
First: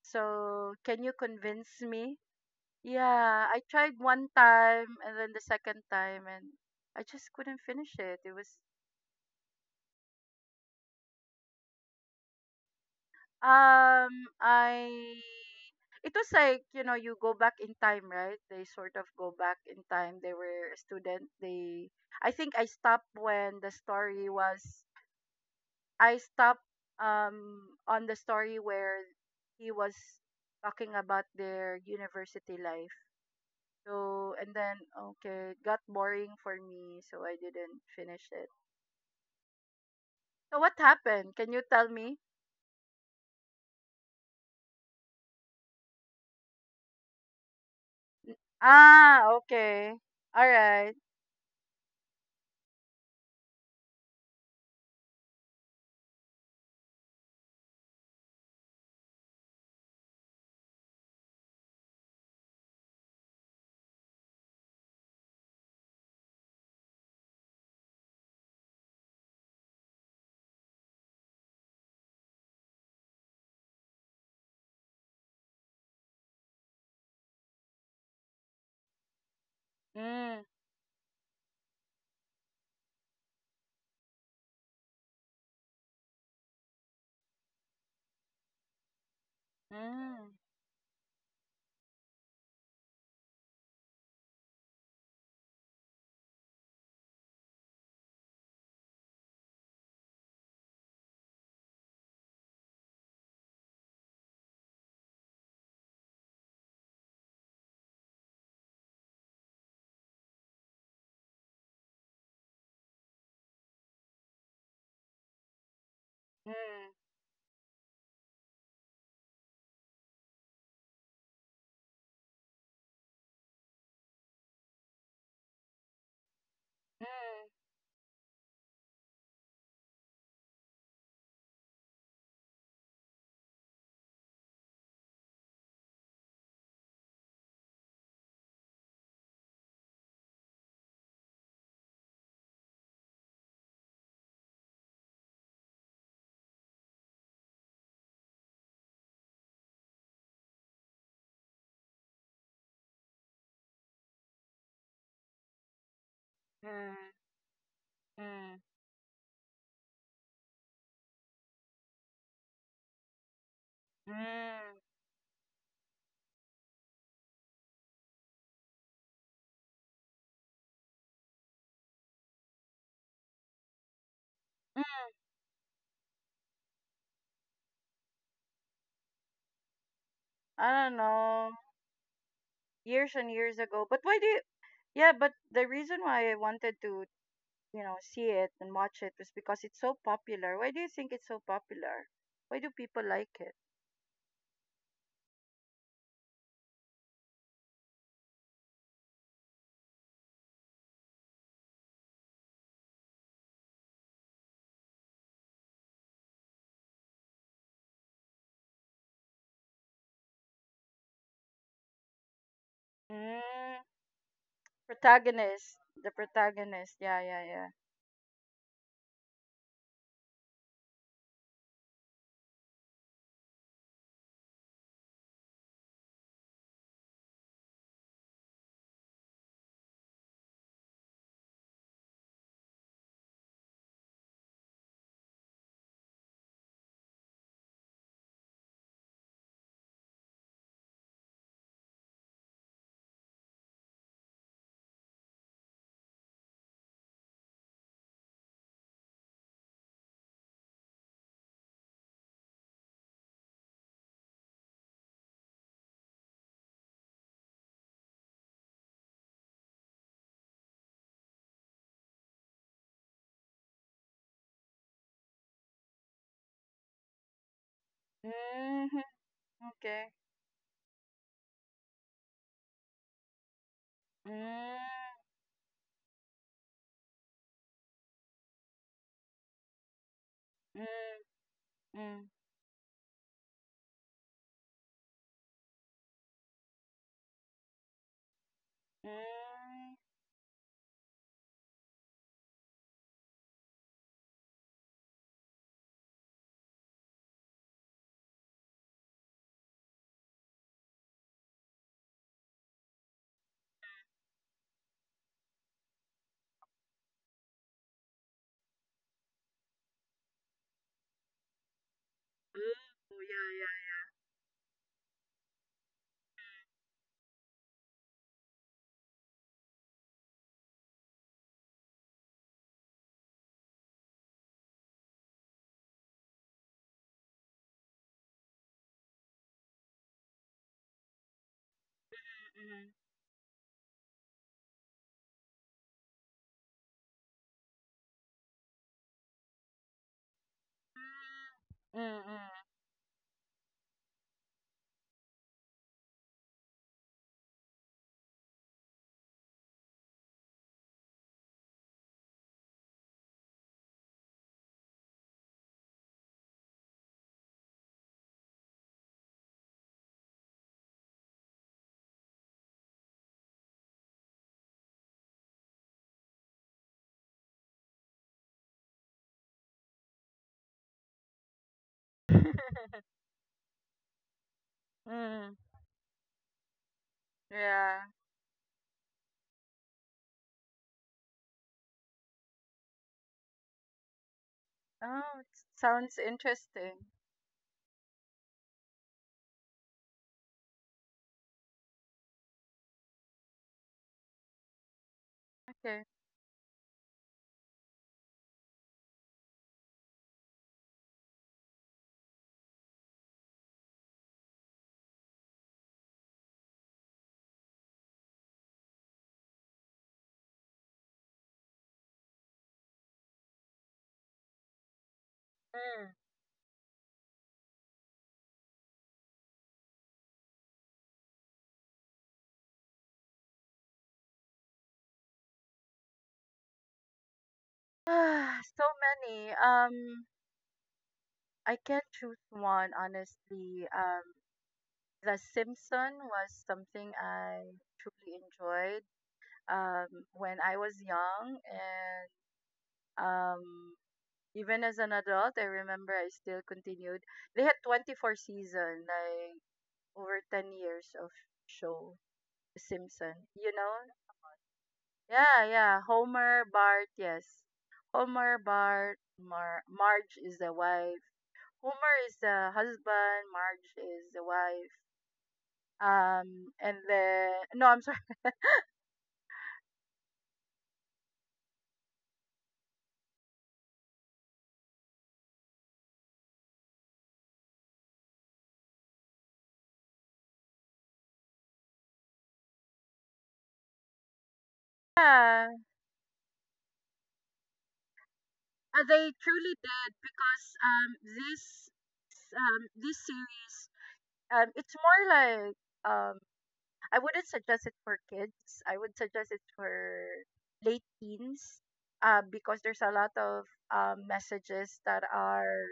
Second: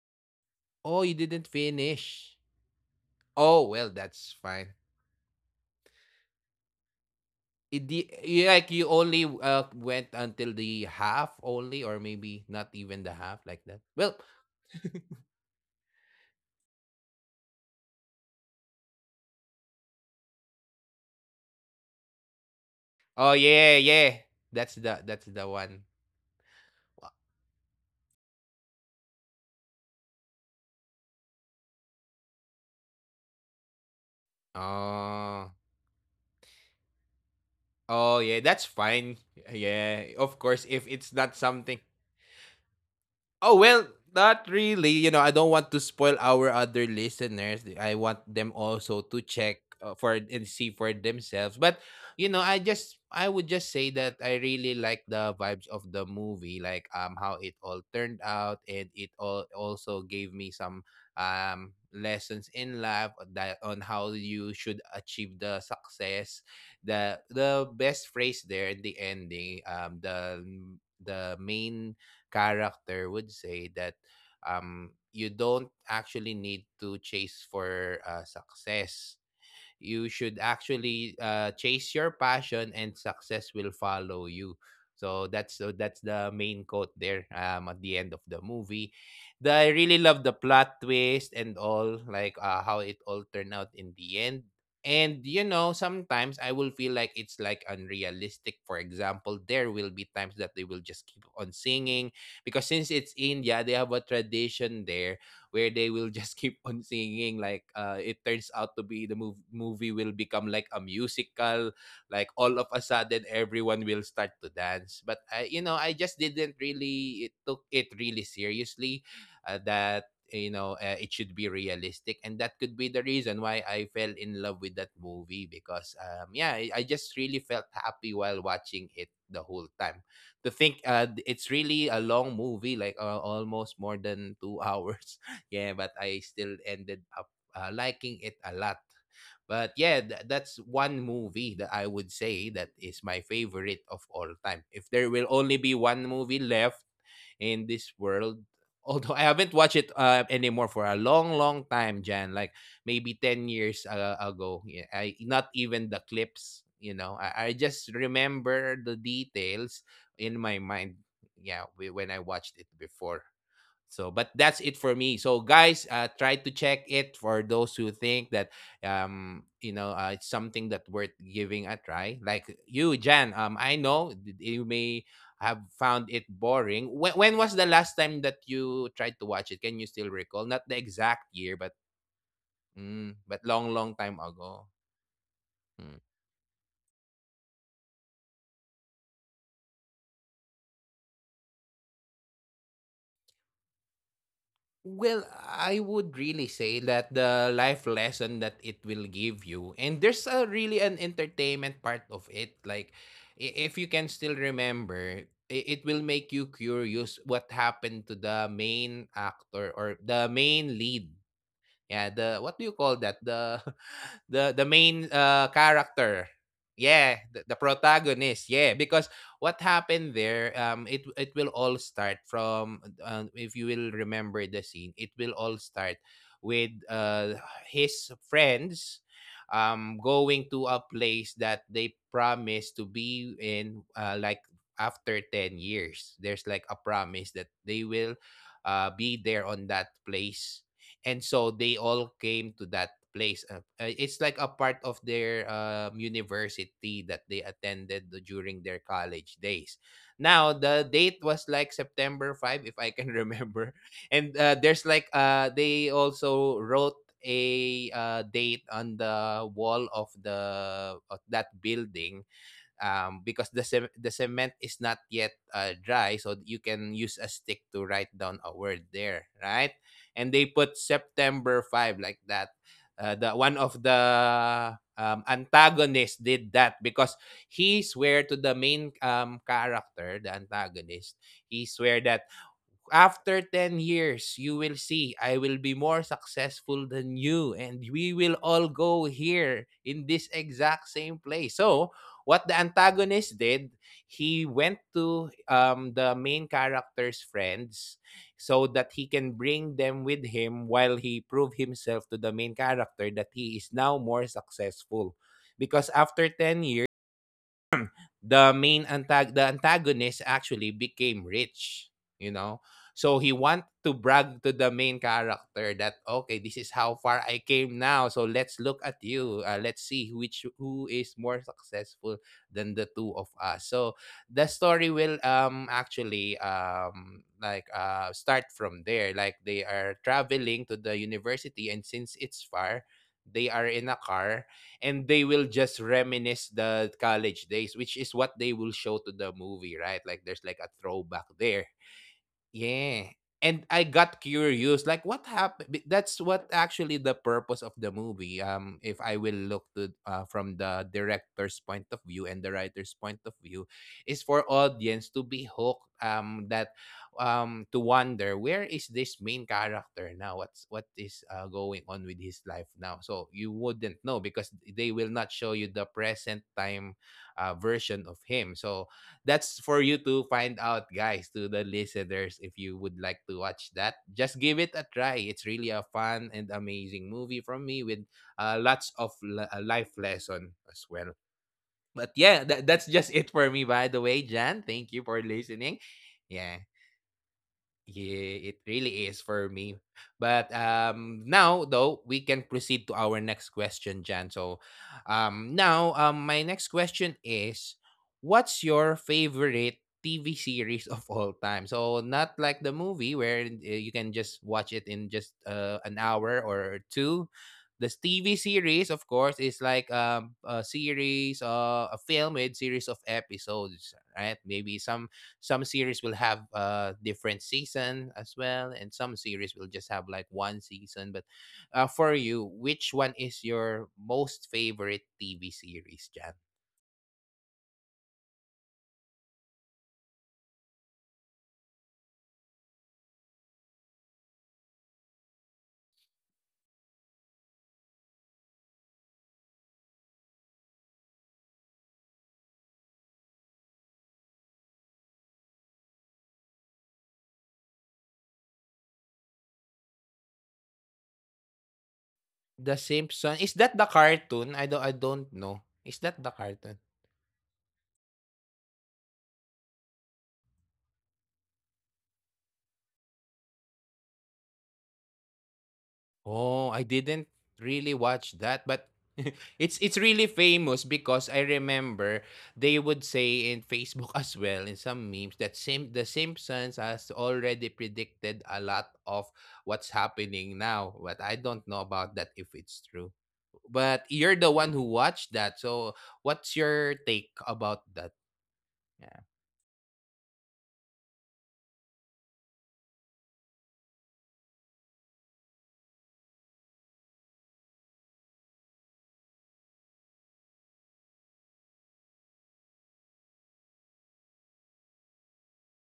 Speaker 2: So, can
Speaker 1: oh,
Speaker 2: you
Speaker 1: you didn't
Speaker 2: convince me?
Speaker 1: finish.
Speaker 2: Yeah, I
Speaker 1: Oh well,
Speaker 2: tried one
Speaker 1: that's fine.
Speaker 2: time and then the second time, and I just couldn't
Speaker 1: It,
Speaker 2: finish
Speaker 1: di-
Speaker 2: it. It
Speaker 1: you
Speaker 2: was,
Speaker 1: like you only went until the half only, or maybe not even the half like that.
Speaker 2: um
Speaker 1: Well,
Speaker 2: I it was like, you know, you go back in time, right? They sort of go back in time. They were a student. They, I think I stopped
Speaker 1: oh
Speaker 2: when the
Speaker 1: yeah, yeah,
Speaker 2: story was,
Speaker 1: that's the one.
Speaker 2: I stopped on the story where he was talking about their university life. So and then okay,
Speaker 1: Oh,
Speaker 2: it got boring for me, so I didn't
Speaker 1: oh
Speaker 2: finish
Speaker 1: yeah,
Speaker 2: it.
Speaker 1: that's fine. Yeah, of
Speaker 2: So
Speaker 1: course,
Speaker 2: what
Speaker 1: if it's not
Speaker 2: happened? Can you
Speaker 1: something.
Speaker 2: tell me?
Speaker 1: Oh well, not really. You know, I don't want to spoil our other listeners. I want
Speaker 2: N-
Speaker 1: them also to
Speaker 2: Ah,
Speaker 1: check
Speaker 2: okay.
Speaker 1: for and
Speaker 2: All
Speaker 1: see for
Speaker 2: right.
Speaker 1: themselves. But you know, I would just say that I really like the vibes of the movie, like how it all turned out, and it all also gave me some lessons in life that on how you should achieve the success. The best phrase there in the ending, the main character would say that you don't actually need to chase for success. You should
Speaker 2: Mm,
Speaker 1: actually chase your passion and success will follow you. So that's, so that's the main quote there at the end of the movie. I really love the
Speaker 2: mm,
Speaker 1: plot twist and all, like how it all turned out in the end. And you know, sometimes I will feel like it's like unrealistic. For example, there will be times that they will just keep on singing because since it's India, they have a tradition there where they will just keep on singing, like it turns out to be the movie will become like a musical, like all of a sudden everyone will start to dance. But you know, I just didn't
Speaker 2: mm,
Speaker 1: really, it took it really seriously. That, you know, it should be realistic, and that could be the reason why I fell in love with that movie, because yeah, I
Speaker 2: mm,
Speaker 1: just really felt happy while watching it the whole time. To think it's really a long movie, like almost more than two hours. Yeah, but I still ended up liking it a lot. But yeah, that's one movie that I would say that is my favorite of all time. If there will only be one movie left in this world, although I haven't watched it anymore for a long, long time, Jan, like maybe 10 years ago. Yeah, I not even the clips, you
Speaker 2: mm,
Speaker 1: know. I just
Speaker 2: mm,
Speaker 1: remember the details in my mind. Yeah, when I watched it before. So, but that's
Speaker 2: mm,
Speaker 1: it for me. So, guys, try to check it for those who think that, you know, it's something that worth giving a try. Like you, Jan. I know you
Speaker 2: mm.
Speaker 1: may have found it boring. When was the last time that you tried to watch it? Can you still recall? Not
Speaker 2: I
Speaker 1: the
Speaker 2: don't
Speaker 1: exact
Speaker 2: know.
Speaker 1: year, but mm,
Speaker 2: Years and
Speaker 1: but
Speaker 2: years
Speaker 1: long,
Speaker 2: ago.
Speaker 1: long
Speaker 2: But why do
Speaker 1: time
Speaker 2: you?
Speaker 1: ago.
Speaker 2: Yeah, but the reason
Speaker 1: Hmm.
Speaker 2: why I wanted to, you know, see it and watch it was because it's so popular. Why do you think it's so popular? Why do people like it?
Speaker 1: Well, I would really say that the life lesson that it will give you, and there's a really an entertainment part of it. Like, if you can still remember, it will make you curious what happened to the main actor or the main lead. Yeah, the what do you call that? The
Speaker 2: Mm,
Speaker 1: the main
Speaker 2: protagonist. The
Speaker 1: character.
Speaker 2: protagonist.
Speaker 1: Yeah,
Speaker 2: Yeah, yeah,
Speaker 1: the
Speaker 2: yeah.
Speaker 1: protagonist. Yeah, because what happened there, um, it will all start from if you will remember the scene. It will all start with his friends going to a place that they promise to be in, like after 10 years. There's like a promise that they will be there on that place. And so they all came to that place. It's like a part of their um university that they attended during their college days. Now, the date was like September 5, if I can remember. And there's like, they also wrote a date on the wall of the of that building, because the cement is not yet dry, so you can use a stick to write down a word
Speaker 2: Mm-hmm.
Speaker 1: there, right?
Speaker 2: Okay.
Speaker 1: And they put September 5 like that. The one of the
Speaker 2: Mm,
Speaker 1: um antagonists did that because he swear to the main um character, the
Speaker 2: mm,
Speaker 1: antagonist. He swear
Speaker 2: Mm.
Speaker 1: that after 10 years, you will see I will be more successful than you, and we will all go here
Speaker 2: Mm.
Speaker 1: in this exact same place. So, what the antagonist did, he went to um the main character's friends so that he can bring them with him while he prove himself to the main character that he is now more successful. Because after 10 years, the antagonist actually became rich, you know.
Speaker 2: Oh,
Speaker 1: So he want
Speaker 2: yeah,
Speaker 1: to brag to the main character that okay, this is how far I came now, so let's look at you. Let's see which who is more successful than the two of us. So the story will, um, actually like start from there, like they are traveling to the university, and since it's far, they are in a car, and they will just reminisce the college days, which is what they will show to the movie, right? Like there's like a throwback there.
Speaker 2: yeah. Mm. Mm.
Speaker 1: Yeah. And I got curious, like what happened? That's what actually the purpose of the movie. If I will look to from the director's point of view and the writer's point of view, is for audience to be hooked. That to wonder, where is this main character now? What is going on with his life now? So you wouldn't know because they will not show you the present time version of him. So that's for you to find out, guys, to the listeners,
Speaker 2: Mm.
Speaker 1: if you would like to watch that. Just give it a try. It's
Speaker 2: Mm.
Speaker 1: really a fun and amazing movie from me with
Speaker 2: Yeah.
Speaker 1: lots of life lesson as well. But yeah, that's just it for me, by the way, Jan. Thank you for
Speaker 2: Oh, it
Speaker 1: listening.
Speaker 2: sounds
Speaker 1: Yeah.
Speaker 2: interesting.
Speaker 1: Yeah, it really is for me. But now though, we can proceed to our next question, Jan. So, now
Speaker 2: Okay.
Speaker 1: my next question is, what's your favorite TV series of all time? So not like the movie where you can just watch it in just an hour or two. This TV series, of course, is like, a series, a film with series of episodes, right? Maybe some series will
Speaker 2: Mm.
Speaker 1: have different season as well, and some series will just have like one season. But for you, which one is your most favorite TV series, Jan?
Speaker 2: So many. I can't choose one, honestly. The Simpson was something I truly enjoyed when I was young, and, um, even as an adult, I remember I still continued. They had 24 season, like over 10 years of show.
Speaker 1: The
Speaker 2: The
Speaker 1: Simpsons, is
Speaker 2: Simpsons.
Speaker 1: that
Speaker 2: You
Speaker 1: the
Speaker 2: know?
Speaker 1: cartoon? I don't know,
Speaker 2: Yeah,
Speaker 1: is
Speaker 2: yeah.
Speaker 1: that the
Speaker 2: Homer,
Speaker 1: cartoon?
Speaker 2: Bart, yes. Homer, Bart, Marge is the wife. Homer is the husband, Marge is the wife.
Speaker 1: Oh, I
Speaker 2: And
Speaker 1: didn't
Speaker 2: the
Speaker 1: really
Speaker 2: No, I'm sorry.
Speaker 1: watch that, but it's really famous because I remember they would say in Facebook as well in some memes that the Simpsons has already predicted a lot of what's happening now, but I don't know about that if it's true. But you're the one who watched that,
Speaker 2: Yeah,
Speaker 1: so what's your take about that? Yeah.
Speaker 2: they truly did because, this series, it's more like, um, I wouldn't suggest it for kids. I would suggest it for late teens, because there's a lot of, messages that are,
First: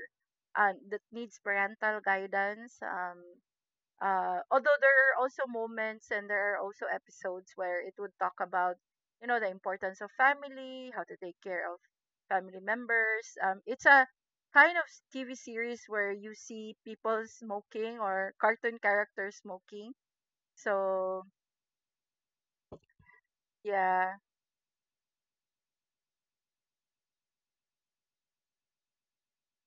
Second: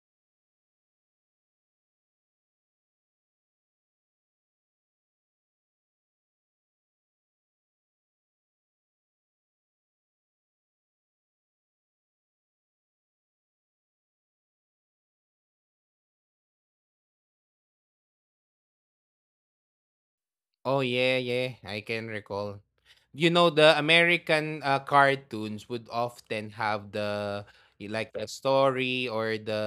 Speaker 2: that needs parental guidance. Although there are also moments and there are also episodes where it would talk about, you know, the importance of family, how to take care of family members. It's a kind of TV series where you see people smoking or cartoon characters smoking.
Speaker 1: Oh yeah,
Speaker 2: So
Speaker 1: yeah, I can recall. You know, the
Speaker 2: yeah.
Speaker 1: American cartoons would often have the like a story, or the,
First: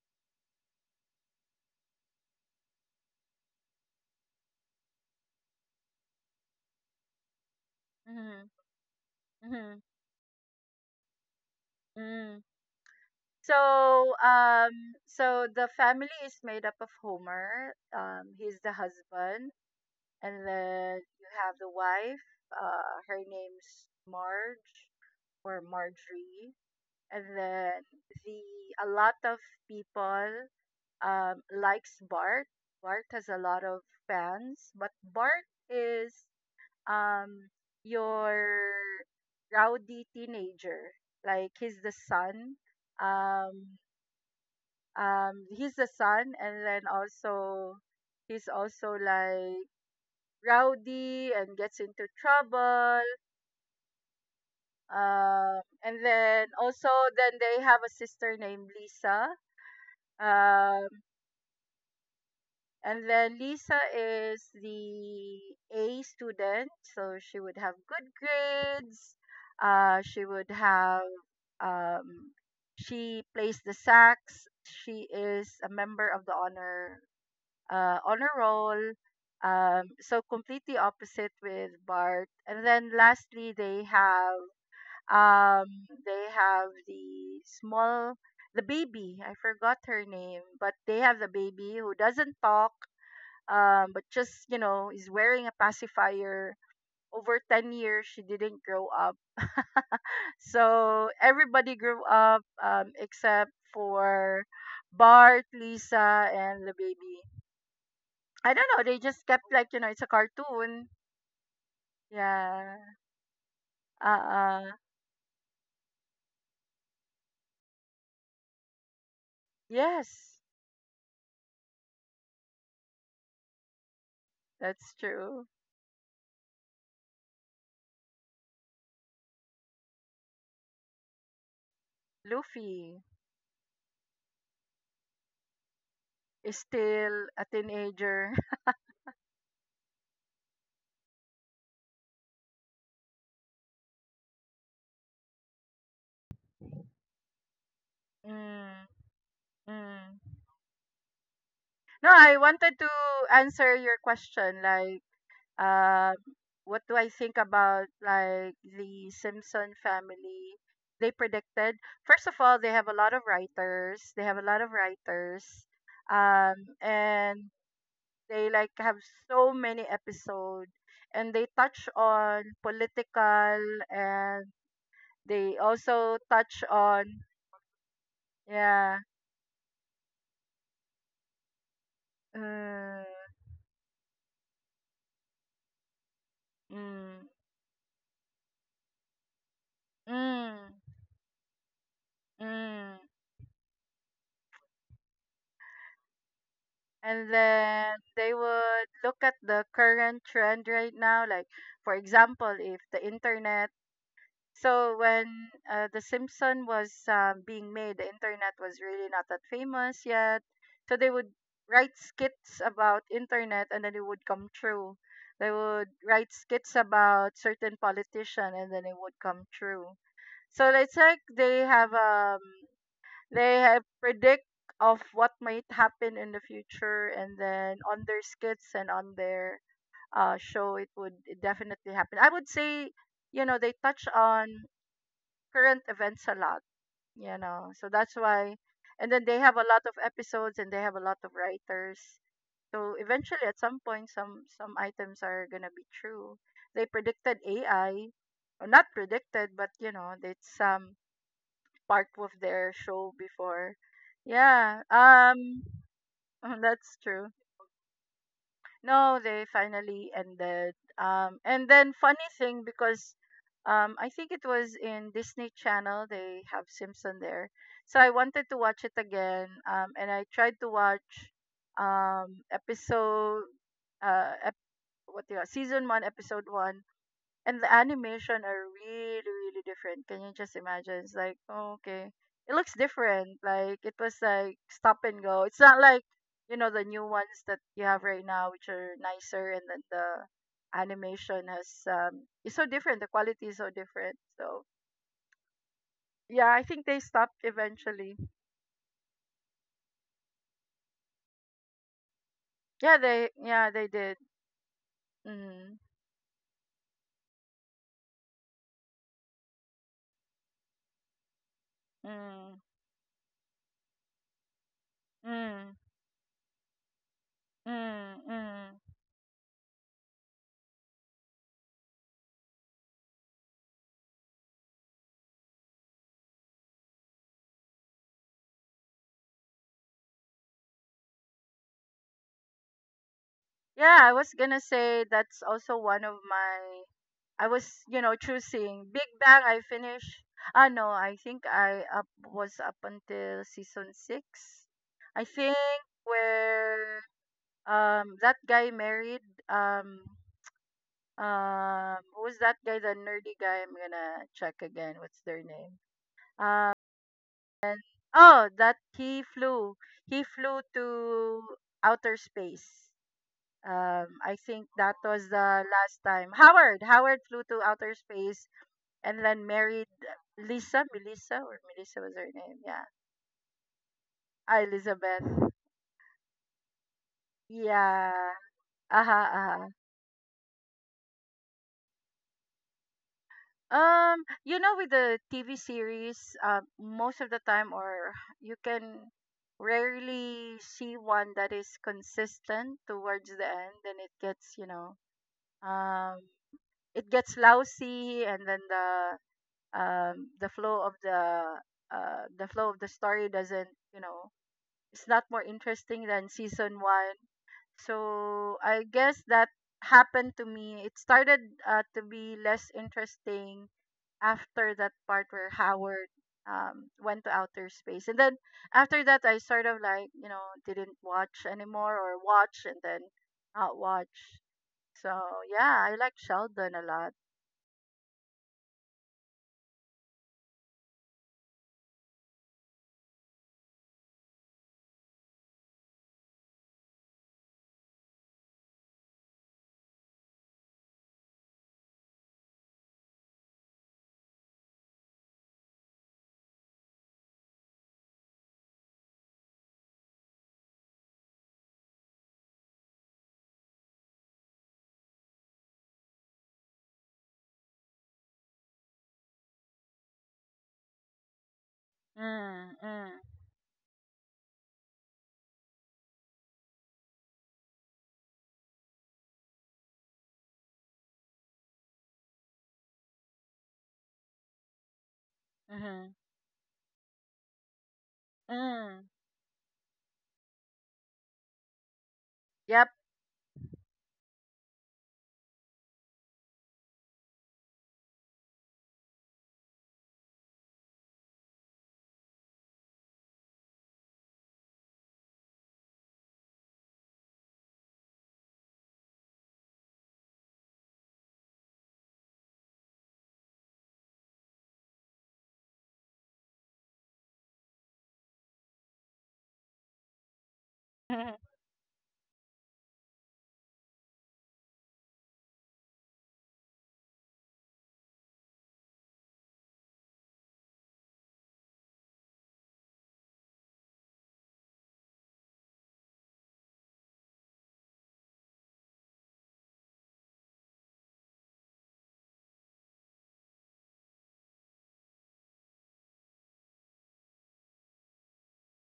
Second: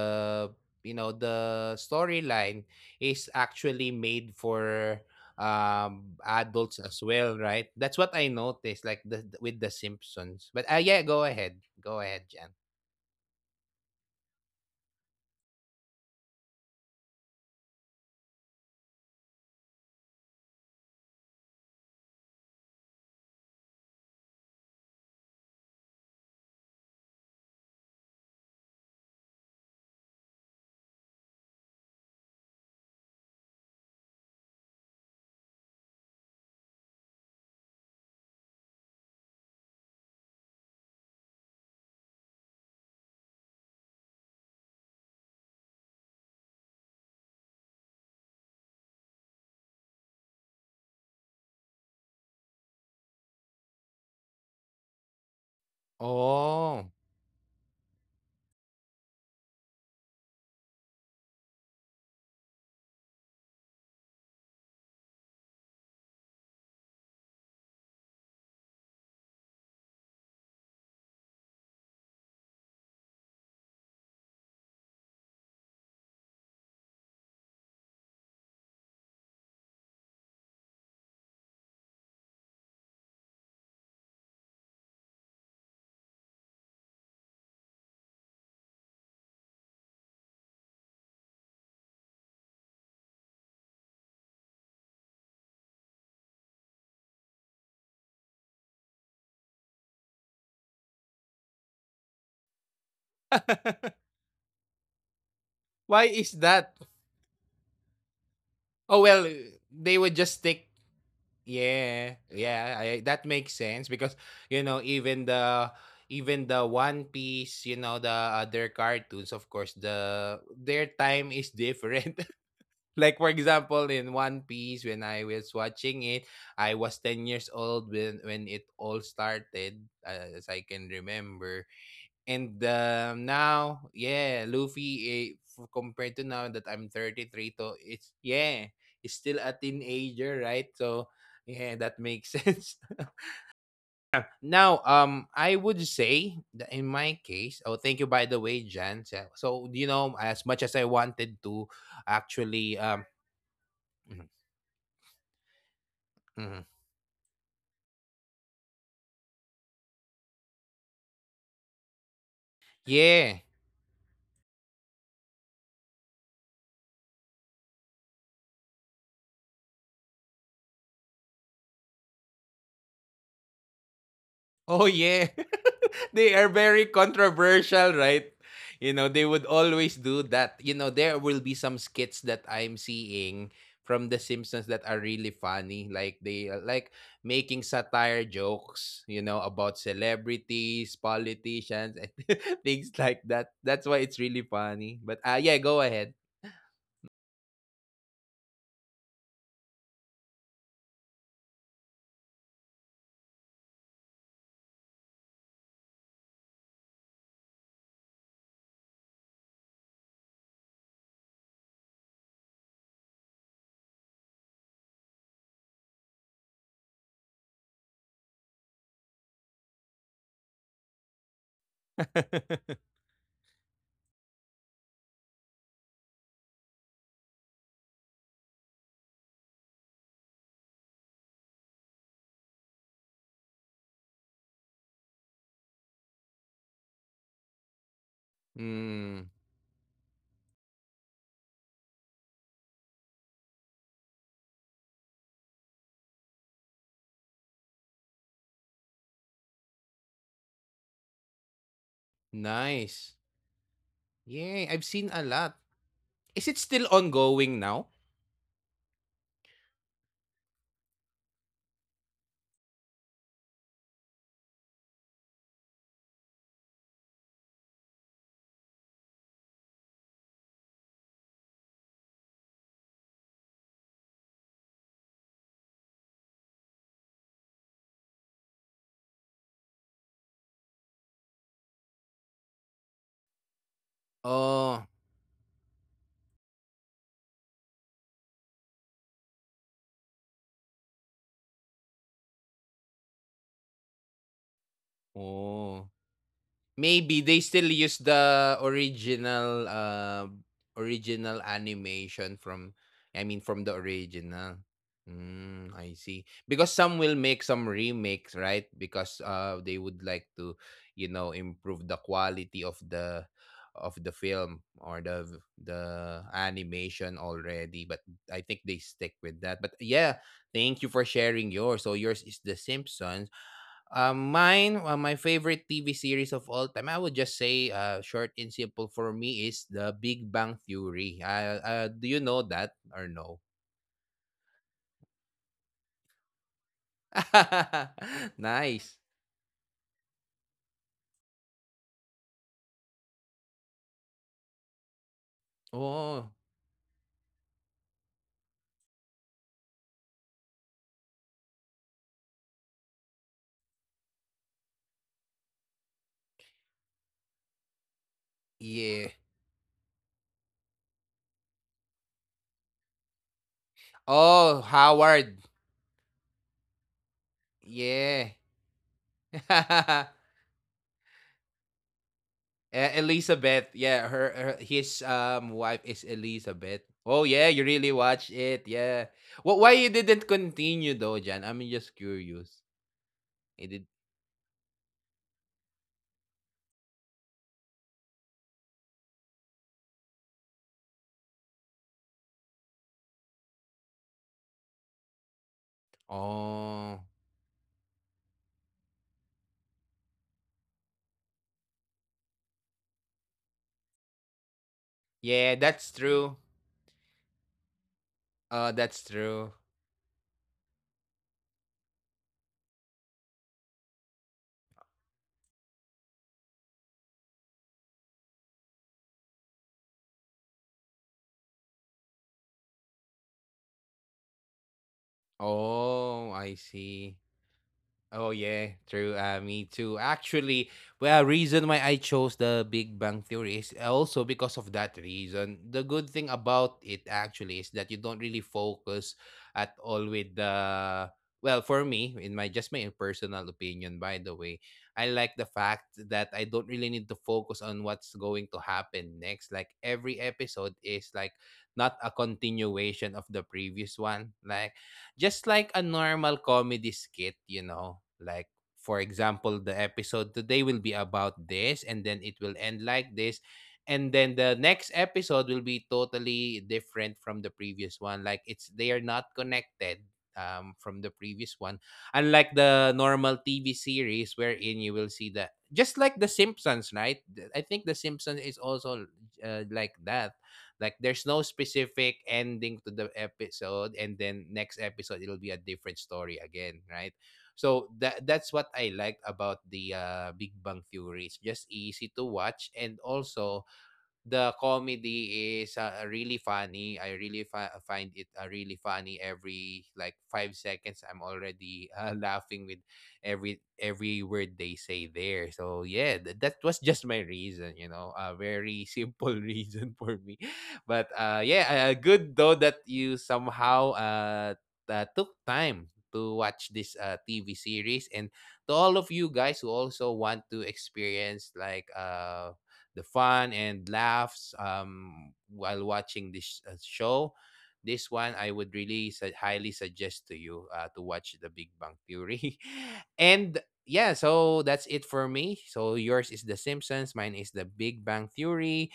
Speaker 1: you know, the storyline is actually made for adults as well, right? That's what I
Speaker 2: Mm-hmm.
Speaker 1: noticed, like with the
Speaker 2: Mm-hmm.
Speaker 1: Simpsons. But yeah, go ahead. Go ahead,
Speaker 2: Mm.
Speaker 1: Jan.
Speaker 2: So, so the family is made up of Homer. He's the husband, and then you have the wife. Her name's Marge or Marjorie, and then the a lot of people likes Bart. Bart has a lot of fans, but Bart is, um your rowdy teenager, like he's the son, um he's the son, and then also he's also like rowdy and gets into trouble, and then also,
Speaker 1: Oh.
Speaker 2: then they have a sister named Lisa, um and then Lisa is the A student, so she would have good grades, she would have, Um, she plays the sax. She is a member of the honor roll. So completely opposite with Bart. And then lastly, they have, they have the small, the baby. I forgot her name, but they have the baby who doesn't talk, but just, you know, is wearing a pacifier. Over 10 years, she didn't grow up, so everybody grew up, except for Bart,
Speaker 1: Why is
Speaker 2: Lisa, and
Speaker 1: that?
Speaker 2: the baby. I don't know.
Speaker 1: Oh
Speaker 2: They
Speaker 1: well,
Speaker 2: just kept like, you know,
Speaker 1: they
Speaker 2: it's a
Speaker 1: would just stick.
Speaker 2: cartoon.
Speaker 1: Yeah, yeah,
Speaker 2: Yeah.
Speaker 1: that makes sense
Speaker 2: Uh.
Speaker 1: because,
Speaker 2: uh
Speaker 1: you know, even the One Piece, you know, the other cartoons, of course,
Speaker 2: Yes,
Speaker 1: the their time is different. Like, for example, in One Piece,
Speaker 2: that's
Speaker 1: when I
Speaker 2: true.
Speaker 1: was watching it, I was 10 years old when it all started, as I can remember. And
Speaker 2: Luffy
Speaker 1: now, yeah, Luffy, compared to now
Speaker 2: is
Speaker 1: that I'm
Speaker 2: still
Speaker 1: thirty
Speaker 2: a
Speaker 1: three to it's
Speaker 2: teenager.
Speaker 1: yeah, it's still a teenager, right? So yeah, that makes sense. Now, I would say that in my case, oh, thank you by the way,
Speaker 2: Mm,
Speaker 1: Jan. So, so, you know,
Speaker 2: mm.
Speaker 1: as much as I wanted to
Speaker 2: No, I wanted
Speaker 1: actually,
Speaker 2: to answer your
Speaker 1: mhm,
Speaker 2: question. Like, um
Speaker 1: mhm.
Speaker 2: what do I think about like the Simpson family? They predicted, first of all, they have a lot of
Speaker 1: Yeah,
Speaker 2: writers. They have a lot of writers, um, and they like have so many episodes, and they touch on political, and
Speaker 1: oh yeah.
Speaker 2: they also
Speaker 1: They are
Speaker 2: touch
Speaker 1: very
Speaker 2: on,
Speaker 1: controversial, right? You
Speaker 2: yeah.
Speaker 1: know, they would always do that. You know, there will be some skits that I'm
Speaker 2: Mm,
Speaker 1: seeing from the Simpsons that are really funny. Like they like
Speaker 2: mm,
Speaker 1: making satire jokes, you know, about
Speaker 2: mm,
Speaker 1: celebrities, politicians, and
Speaker 2: mm.
Speaker 1: things like that. That's why it's really funny. But yeah, go ahead.
Speaker 2: And then they would look at the current trend right now. Like, for example, if the internet, so when the simpson was being made, the internet was really not that famous yet, so they would write skits about internet and then it would come true. They would write skits about certain politician and then it would come true. So it's like they have, um they have predict of what might happen in the future, and then on their skits and on their show it would definitely happen, I would say. You know, they touch on current events a lot, you know, so that's why, and then they
Speaker 1: Mm,
Speaker 2: have a lot of episodes and they have a lot of writers, so eventually at some point some items are going to be true. They predicted ai, or not predicted, but you know it's, part of their show
Speaker 1: nice.
Speaker 2: before.
Speaker 1: Yeah,
Speaker 2: Yeah,
Speaker 1: I've seen a lot. Is it still
Speaker 2: that's true.
Speaker 1: ongoing now?
Speaker 2: No, they finally ended. And then funny thing, because, I think it was in Disney Channel. They have Simpson there, so I wanted to watch it again. And I tried to watch, episode, ep- what do you season one, episode one, and the animation are really really different. Can you just imagine? It's like oh, okay, it looks different, like it was like
Speaker 1: Oh,
Speaker 2: stop and go. It's not like, you know, the new ones that you have right now which are nicer, and then the animation has, it's so different, the quality is so different. So
Speaker 1: oh.
Speaker 2: yeah, I think they
Speaker 1: Maybe
Speaker 2: stopped
Speaker 1: they still use
Speaker 2: eventually.
Speaker 1: the original, original animation from
Speaker 2: Yeah they
Speaker 1: I mean, from
Speaker 2: yeah
Speaker 1: the
Speaker 2: they did.
Speaker 1: original.
Speaker 2: Mm,
Speaker 1: Mm, I see. Because some will make some remakes, right? Because they would like to, you know, improve the
Speaker 2: mm,
Speaker 1: quality of the film or the
Speaker 2: mm,
Speaker 1: the animation already.
Speaker 2: mm,
Speaker 1: But I
Speaker 2: mm.
Speaker 1: think they stick with that. But yeah, thank you for sharing yours. So yours is The Simpsons. Mine, my favorite TV series of all time, I would just say, short and simple for me is The Big Bang Theory. Do you know that or no?
Speaker 2: Yeah, I was gonna say that's also one of my. I was, you know, choosing Big
Speaker 1: Nice.
Speaker 2: Bang. I finished. Ah, no, I think I up was up until season six. I think
Speaker 1: Oh,
Speaker 2: where that guy married, um who was that guy, the nerdy guy? I'm gonna check again. What's their name? Um oh, that
Speaker 1: yeah.
Speaker 2: he flew. He flew to outer space. I
Speaker 1: Oh,
Speaker 2: think that was
Speaker 1: Howard.
Speaker 2: the last time. Howard flew to outer
Speaker 1: Yeah.
Speaker 2: space and then married Lisa, Melissa, or Melissa was her name. Yeah,
Speaker 1: Elizabeth. Yeah, her
Speaker 2: ah,
Speaker 1: his
Speaker 2: Elizabeth.
Speaker 1: wife is Elizabeth. Oh yeah, you really
Speaker 2: Yeah.
Speaker 1: watched it. Yeah.
Speaker 2: Uh-huh, uh-huh.
Speaker 1: Why you didn't continue though, Jan? I'm just curious. It did.
Speaker 2: You know, with the TV series, most of the time, or you can rarely see one that is consistent towards the end, and um,
Speaker 1: Oh.
Speaker 2: it gets lousy, and then the flow of the flow of the story doesn't, you know, it's not more
Speaker 1: Yeah, that's
Speaker 2: interesting than
Speaker 1: true.
Speaker 2: season one. So I
Speaker 1: That's
Speaker 2: guess that
Speaker 1: true.
Speaker 2: happened to me. It started to be less interesting after that part where Howard went to outer space, and then after that I sort of like didn't watch anymore, or watch and then not watch. So yeah, I like
Speaker 1: Oh, I
Speaker 2: Sheldon a lot.
Speaker 1: see. Oh yeah, true. Me too. Actually, well, reason why I chose the Big Bang Theory is also because of that reason. The good thing about it actually is that you don't really focus at all with the well, for me, in my just my personal opinion, by the way, I like the fact that I don't really need to focus on what's going to happen next. Like every episode is like not a continuation of the previous one. Like just like a normal comedy skit, you know, like for example, the episode today will be about this and then it will
Speaker 2: Mm,
Speaker 1: end
Speaker 2: mm,
Speaker 1: like this. And then the next episode will be totally different from the previous one. Like it's they are not connected from the previous one. Unlike the normal TV series wherein you will see that just
Speaker 2: mm-hmm,
Speaker 1: like the Simpsons, right? I think the Simpsons is
Speaker 2: mm.
Speaker 1: also like that. Like there's no specific ending
Speaker 2: Yep.
Speaker 1: to the episode and then next episode it'll be a different story again, right? So that's what I liked about the Big Bang Theory. It's just easy to watch and also the comedy is really funny. I really find it really funny. Every like five seconds, I'm already laughing with every word they say there. So yeah, that was just my reason. You know, a very simple reason for me. But yeah, good though that you somehow took time to watch this TV series and to all of you guys who also want to experience like the fun and laughs while watching this show. This one I would really highly suggest to you to watch The Big Bang Theory. And yeah, so that's it for me. So yours is The Simpsons, mine is The Big Bang Theory.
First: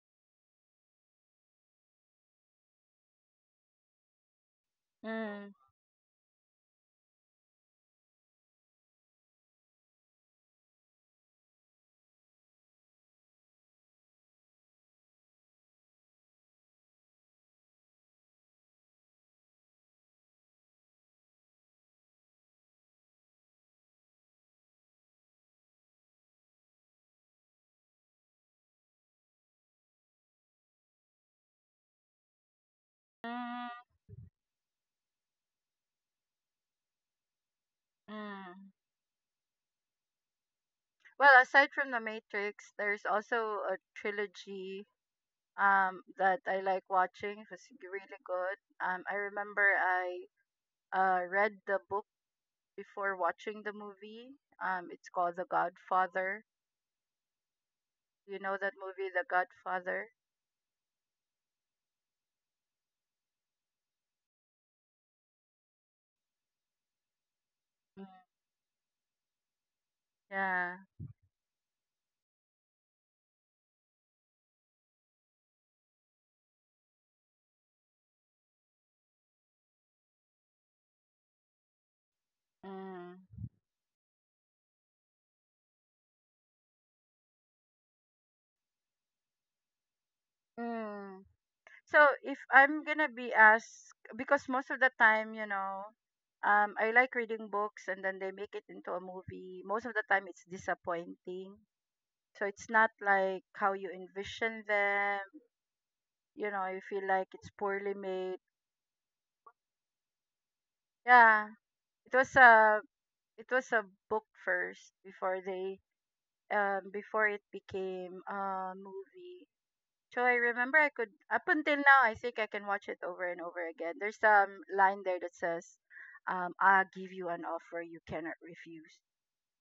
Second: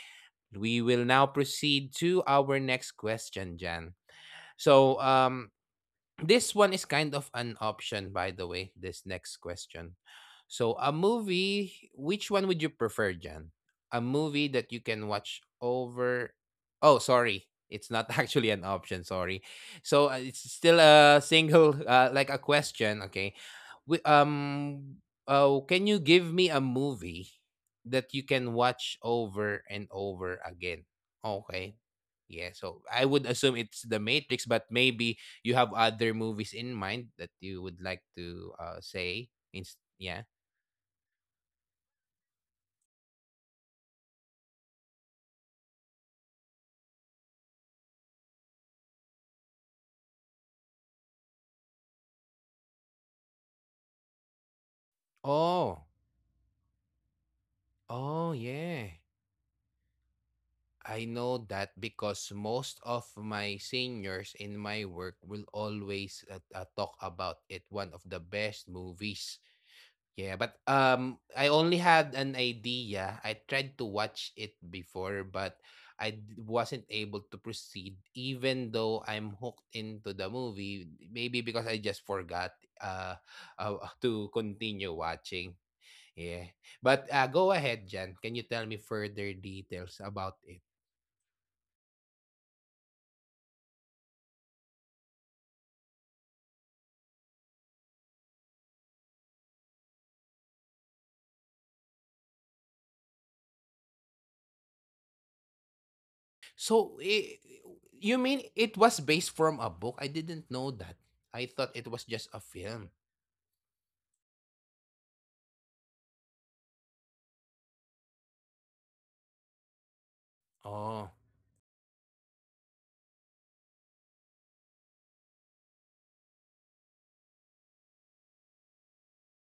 Speaker 1: We will now proceed to our next question, Jan. So
Speaker 2: Mm,
Speaker 1: this one is kind of an option, by the way, this next question. So, a movie, which one would you prefer, Jan? A movie that you can watch over. Oh, sorry. It's not actually an option. Sorry. So, it's still a single, like a question. Okay. Wi- Um, oh, can you give me a movie that you can watch over and over again? Okay. Yeah, so I would assume
Speaker 2: mm,
Speaker 1: it's The Matrix, but maybe you have other movies in mind that you would like to
Speaker 2: mm.
Speaker 1: say? Yeah.
Speaker 2: Well, aside from The Matrix, there's also a trilogy that I like watching. It was really good. I remember I read the book before watching the movie. It's called The
Speaker 1: Oh,
Speaker 2: Godfather. You
Speaker 1: oh,
Speaker 2: know that
Speaker 1: yeah.
Speaker 2: movie, The Godfather?
Speaker 1: I know that because most of my seniors in my work will always talk about it. One
Speaker 2: Mm.
Speaker 1: of the best movies. Yeah, but
Speaker 2: Yeah.
Speaker 1: I only had an idea. I tried to watch it before, but wasn't able to proceed even though I'm hooked into the movie, maybe because I just forgot
Speaker 2: Mm.
Speaker 1: uh, to continue watching. Yeah. But go ahead, Jan. Can you tell me further details about it?
Speaker 2: Mm. So if I'm gonna be asked, because most of the time, you know, I like reading books and then they make it into a movie. Most of the time, it's disappointing. So it's not like how you envision them. You know, you feel
Speaker 1: So,
Speaker 2: like
Speaker 1: I
Speaker 2: it's poorly
Speaker 1: You
Speaker 2: made.
Speaker 1: mean it was based from a book? I didn't know that.
Speaker 2: Yeah,
Speaker 1: I thought it was
Speaker 2: it
Speaker 1: just
Speaker 2: was
Speaker 1: a
Speaker 2: a
Speaker 1: film.
Speaker 2: it was a book first before they, before it became a movie. So I remember I could,
Speaker 1: Oh,
Speaker 2: up until now, I think I can watch it over and over again. There's some line there that says, "I'll give you an offer you cannot refuse."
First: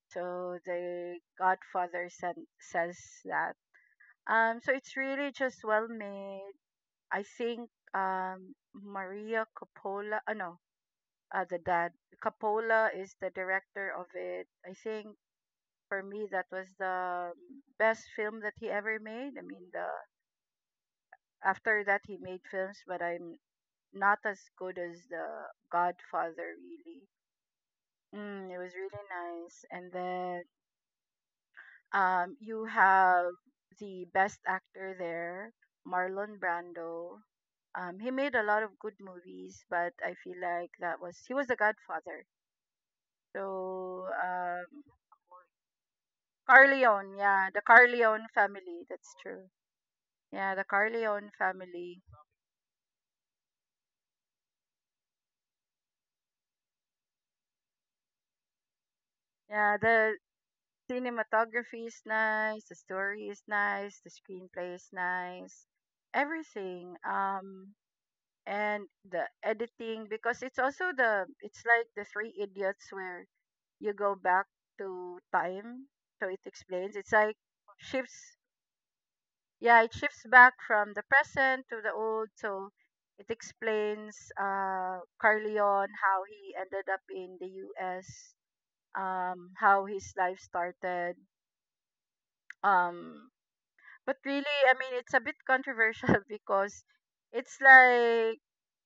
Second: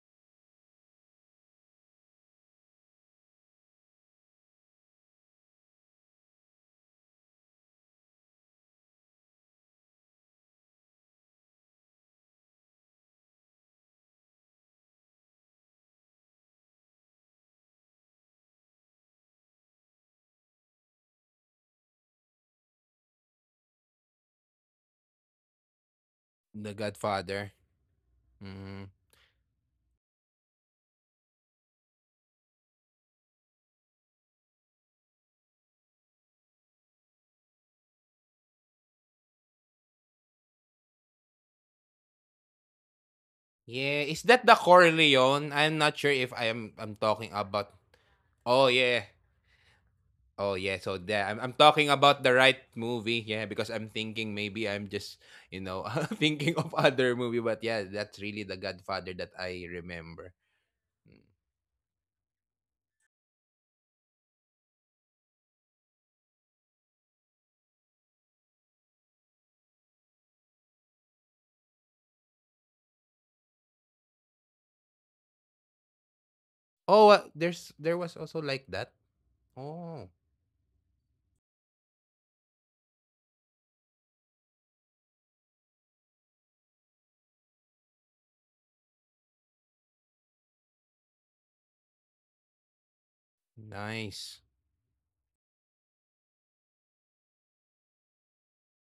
Speaker 2: So the Godfather says that. So it's really just well made. I think Maria Coppola. Oh no, the dad Coppola is the director of it. I think for me that was the best film that he ever made. I mean the after that he made films, but I'm not as good as the Godfather
Speaker 1: The
Speaker 2: really.
Speaker 1: Godfather.
Speaker 2: Mm, it was
Speaker 1: Mm.
Speaker 2: really nice. And then you have the best actor there, Marlon Brando. He made a lot of good movies, but I feel like that was he was the Godfather.
Speaker 1: Yeah,
Speaker 2: So,
Speaker 1: is that the Corleone? I'm not sure if I'm
Speaker 2: Carleone,
Speaker 1: talking
Speaker 2: yeah, the
Speaker 1: about.
Speaker 2: Carleone
Speaker 1: Oh
Speaker 2: family,
Speaker 1: yeah.
Speaker 2: that's true.
Speaker 1: Oh
Speaker 2: Yeah, the
Speaker 1: yeah, so that
Speaker 2: Carleone
Speaker 1: I'm talking
Speaker 2: family.
Speaker 1: about the right movie. Yeah, because I'm thinking maybe I'm just, you know, thinking of other movie, but yeah, that's really the Godfather that I
Speaker 2: Yeah, the
Speaker 1: remember. Mm.
Speaker 2: cinematography is nice, the story is nice, the screenplay is nice, everything. And the editing, because it's also the, it's like the Three Idiots where you go back to time, so it explains.
Speaker 1: Oh,
Speaker 2: It's like
Speaker 1: there's there was
Speaker 2: shifts,
Speaker 1: also like that.
Speaker 2: yeah, it
Speaker 1: Oh,
Speaker 2: shifts back from the present to the old, so it explains Carleon how he ended up in the U.S. How his life started, um but
Speaker 1: nice.
Speaker 2: really, I mean, it's a bit controversial because it's like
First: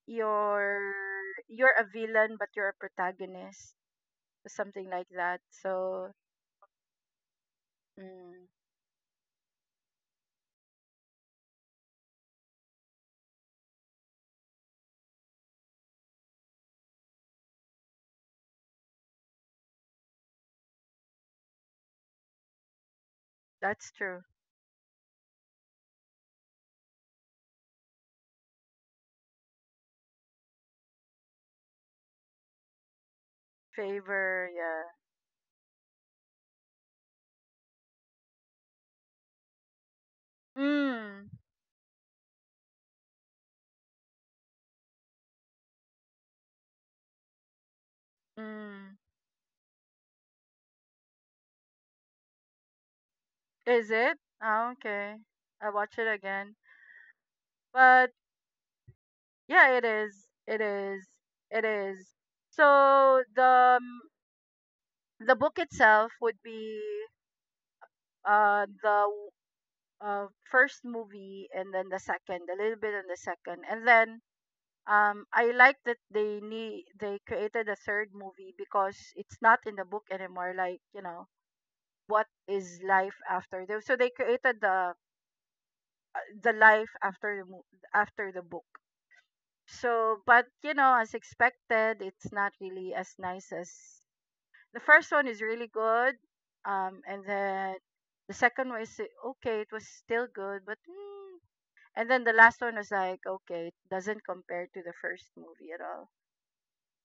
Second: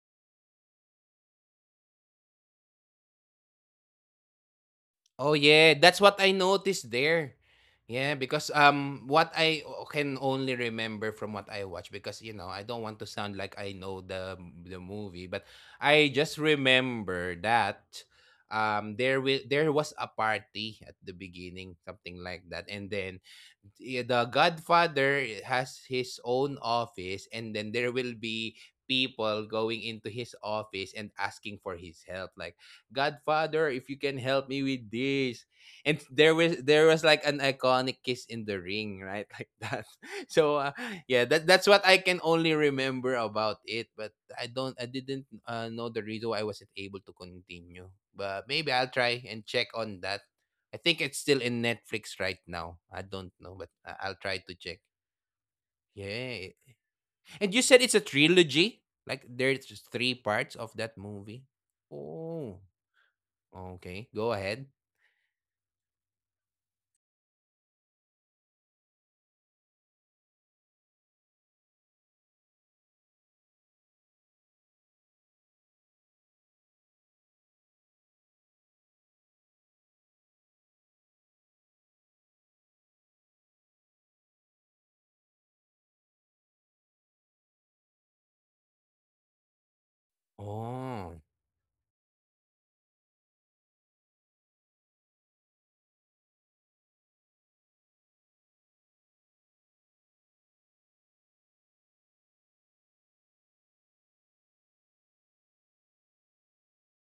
Speaker 2: you're you're a villain but you're a protagonist, something like
Speaker 1: Oh
Speaker 2: that.
Speaker 1: yeah, that's
Speaker 2: So,
Speaker 1: what I noticed there. Yeah,
Speaker 2: mm,
Speaker 1: because what can only remember from what I watch because you know, I don't want to sound like I know the movie, but I just remember that there will there was a party at the beginning, something like that. And then
Speaker 2: that's true.
Speaker 1: the Godfather has his own office, and then there will be people going into his office and asking for his help. Like, Godfather, if you can help
Speaker 2: Favor,
Speaker 1: me
Speaker 2: yeah.
Speaker 1: with this, and there was like an iconic kiss in the ring, right, like that. So yeah,
Speaker 2: Mm,
Speaker 1: that's what I can only remember about it. But I don't, I didn't know the reason why I wasn't able to continue. But maybe I'll
Speaker 2: mm.
Speaker 1: try and check on that. I think it's still in Netflix right now. I don't know, but
Speaker 2: Is it?
Speaker 1: I'll try to
Speaker 2: Oh,
Speaker 1: check.
Speaker 2: okay. I watch it
Speaker 1: Yeah.
Speaker 2: again.
Speaker 1: And you said it's a
Speaker 2: But
Speaker 1: trilogy? Like there's
Speaker 2: yeah, it
Speaker 1: just three
Speaker 2: is.
Speaker 1: parts
Speaker 2: It
Speaker 1: of that
Speaker 2: is.
Speaker 1: movie?
Speaker 2: It is.
Speaker 1: Oh,
Speaker 2: So the
Speaker 1: okay. Go ahead.
Speaker 2: the book itself would be the uh, first movie, and then the second, a little bit on the second, and then I like that they need they created a third movie because it's not in the book anymore. Like, you know, what is life after the, so they created the life after the book. So, but you know, as
Speaker 1: Oh.
Speaker 2: expected, it's not really as nice as, the first one is really good, and then the second one is, okay. It was still good, but mm, and then the last one was like, okay, it doesn't compare to the first movie at all.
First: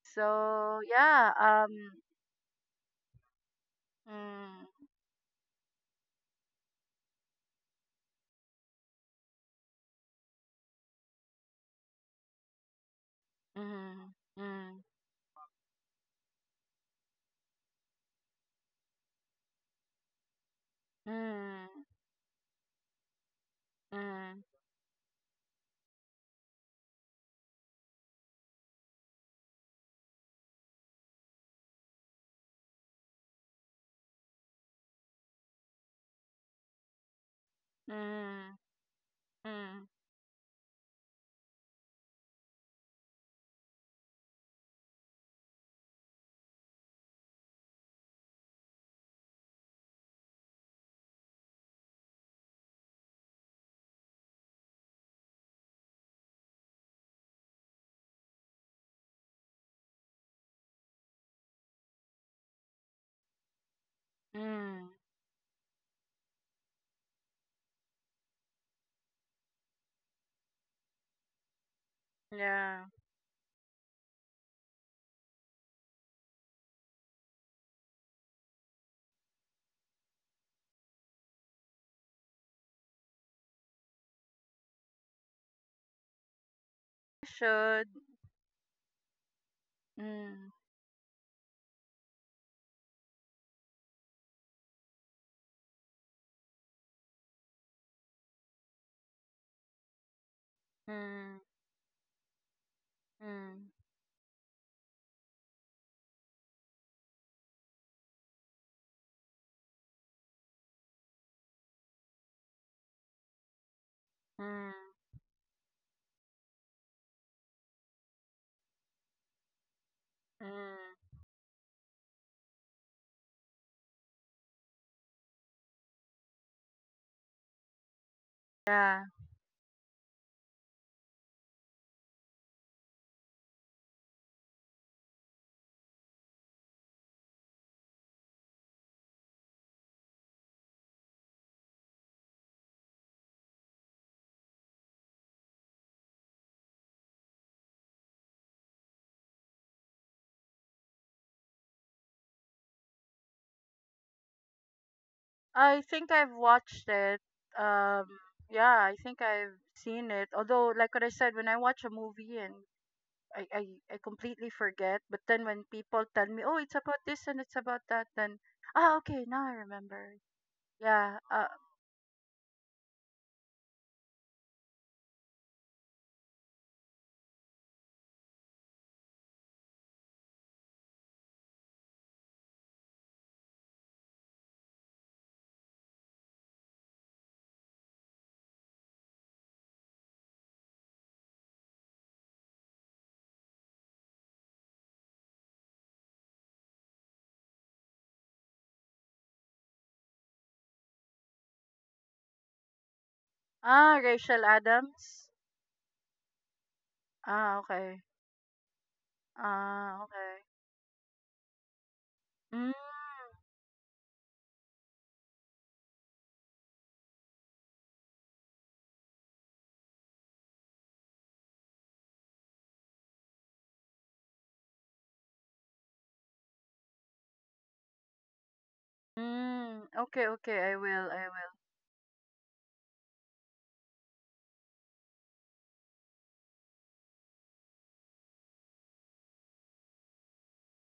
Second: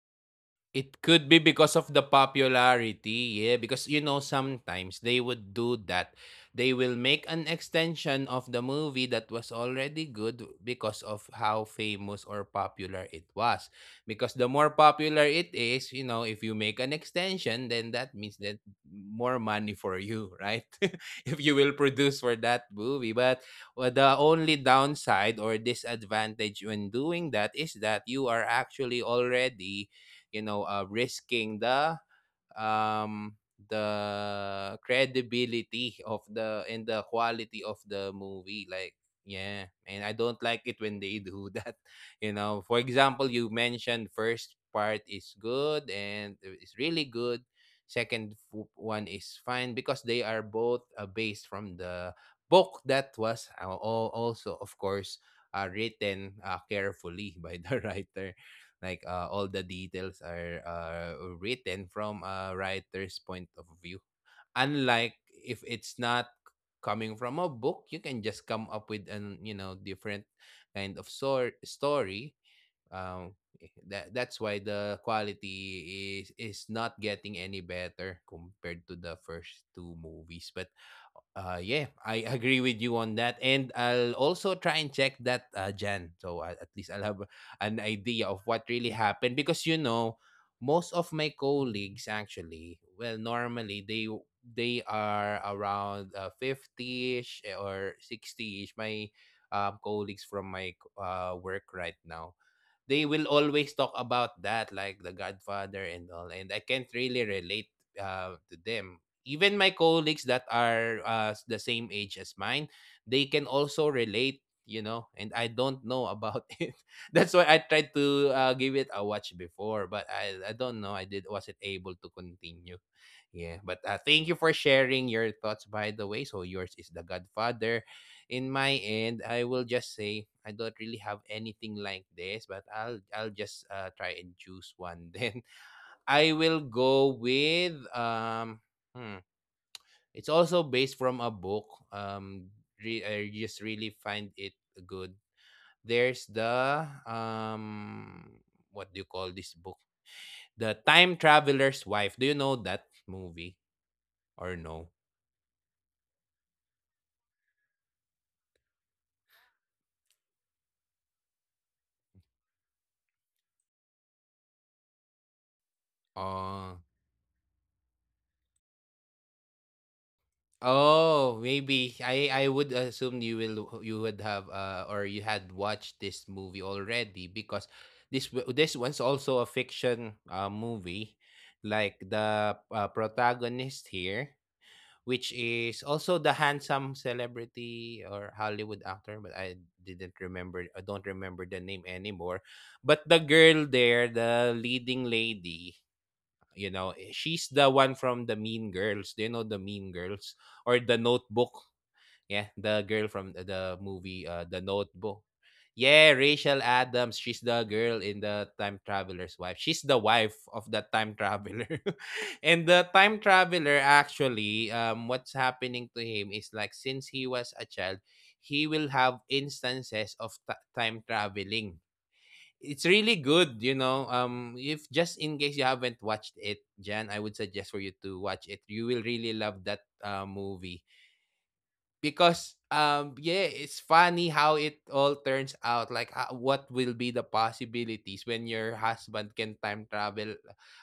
Speaker 2: So
Speaker 1: It could
Speaker 2: yeah,
Speaker 1: be because of the popularity, yeah. Because you know,
Speaker 2: mm,
Speaker 1: sometimes they would do that. They will make an extension of the movie that was already good because of how famous or popular it was.
Speaker 2: mm,
Speaker 1: Because the more
Speaker 2: mm,
Speaker 1: popular it is, you know, if you make an extension, then that means that more money for you, right? If you will
Speaker 2: mm,
Speaker 1: produce for that movie. But well, the
Speaker 2: mm,
Speaker 1: only downside or disadvantage when doing that is that you are actually already you know risking um the credibility of the and the quality of the
Speaker 2: mm,
Speaker 1: movie. Like yeah,
Speaker 2: mm,
Speaker 1: and I don't like it when they do that. You know, for example, you mentioned first part is good and it's really good, second one is fine because they are both based from the book that was also of course written carefully by the writer. Like all the details are written from a writer's point of view.
Speaker 2: mm,
Speaker 1: Unlike if it's not coming from a book, you can just come up with an you know different kind of story,
Speaker 2: yeah,
Speaker 1: that that's why the quality is not getting any better compared to the first two movies. But yeah, I agree with you on that, and I'll also try and check that, Jan. So at least I'll
Speaker 2: I
Speaker 1: have an
Speaker 2: should,
Speaker 1: idea of what really happened because you know,
Speaker 2: mm,
Speaker 1: most of my colleagues actually, well, normally they are around 50ish or 60ish. My colleagues from my
Speaker 2: mm,
Speaker 1: work right now they will
Speaker 2: mm,
Speaker 1: always talk about that, like The Godfather and all. And I can't really relate to them. Even my colleagues that are the same age as mine, they can also relate,
Speaker 2: mm,
Speaker 1: you know, and I don't know about it. That's why I tried to give it a watch before, but I don't know. I
Speaker 2: mm,
Speaker 1: did Wasn't able to continue. Yeah, but thank you for sharing your thoughts, by the way. So yours is The Godfather. In my
Speaker 2: yeah.
Speaker 1: end, I will just say I don't really have anything like this, but I'll just try and choose one. Then I will go with. Hmm, it's also based from a book. Um, I just really find it good. There's the what do you call this book? The Time Traveler's Wife. Do you know that movie or no?
Speaker 2: I think I've watched it. Um, yeah, I think I've seen it. Although, like what I said, when I watch a movie and I, I I completely forget. But then when people tell me, oh, it's
Speaker 1: Oh.
Speaker 2: about this and it's about that, then ah, okay, now I remember. Yeah.
Speaker 1: Oh, maybe I would assume you would have or you had watched this movie already because this this one's also a fiction movie, like the protagonist here, which is also the handsome celebrity or Hollywood actor, but I didn't remember. I don't remember the name anymore, but the girl there, the leading lady, you know, she's the one from the Mean Girls. Do you know the Mean Girls or the Notebook? Yeah, the girl from the
Speaker 2: Ah,
Speaker 1: movie,
Speaker 2: Rachel
Speaker 1: The Notebook.
Speaker 2: Adams.
Speaker 1: Yeah, Rachel Adams. She's
Speaker 2: Ah,
Speaker 1: the
Speaker 2: okay.
Speaker 1: girl in the time traveler's wife. She's
Speaker 2: Ah,
Speaker 1: the wife
Speaker 2: okay.
Speaker 1: of the time traveler. And
Speaker 2: Mm,
Speaker 1: the time traveler actually what's happening to him is like since he was a child, he will have instances of time traveling. It's really good, you know. If just in case you haven't watched it, Jan, I would suggest for you to watch it. You will really love that
Speaker 2: mm, okay, okay. I
Speaker 1: movie.
Speaker 2: will. I will.
Speaker 1: Because yeah, it's funny how it all turns out, like what will be the possibilities when your husband can time travel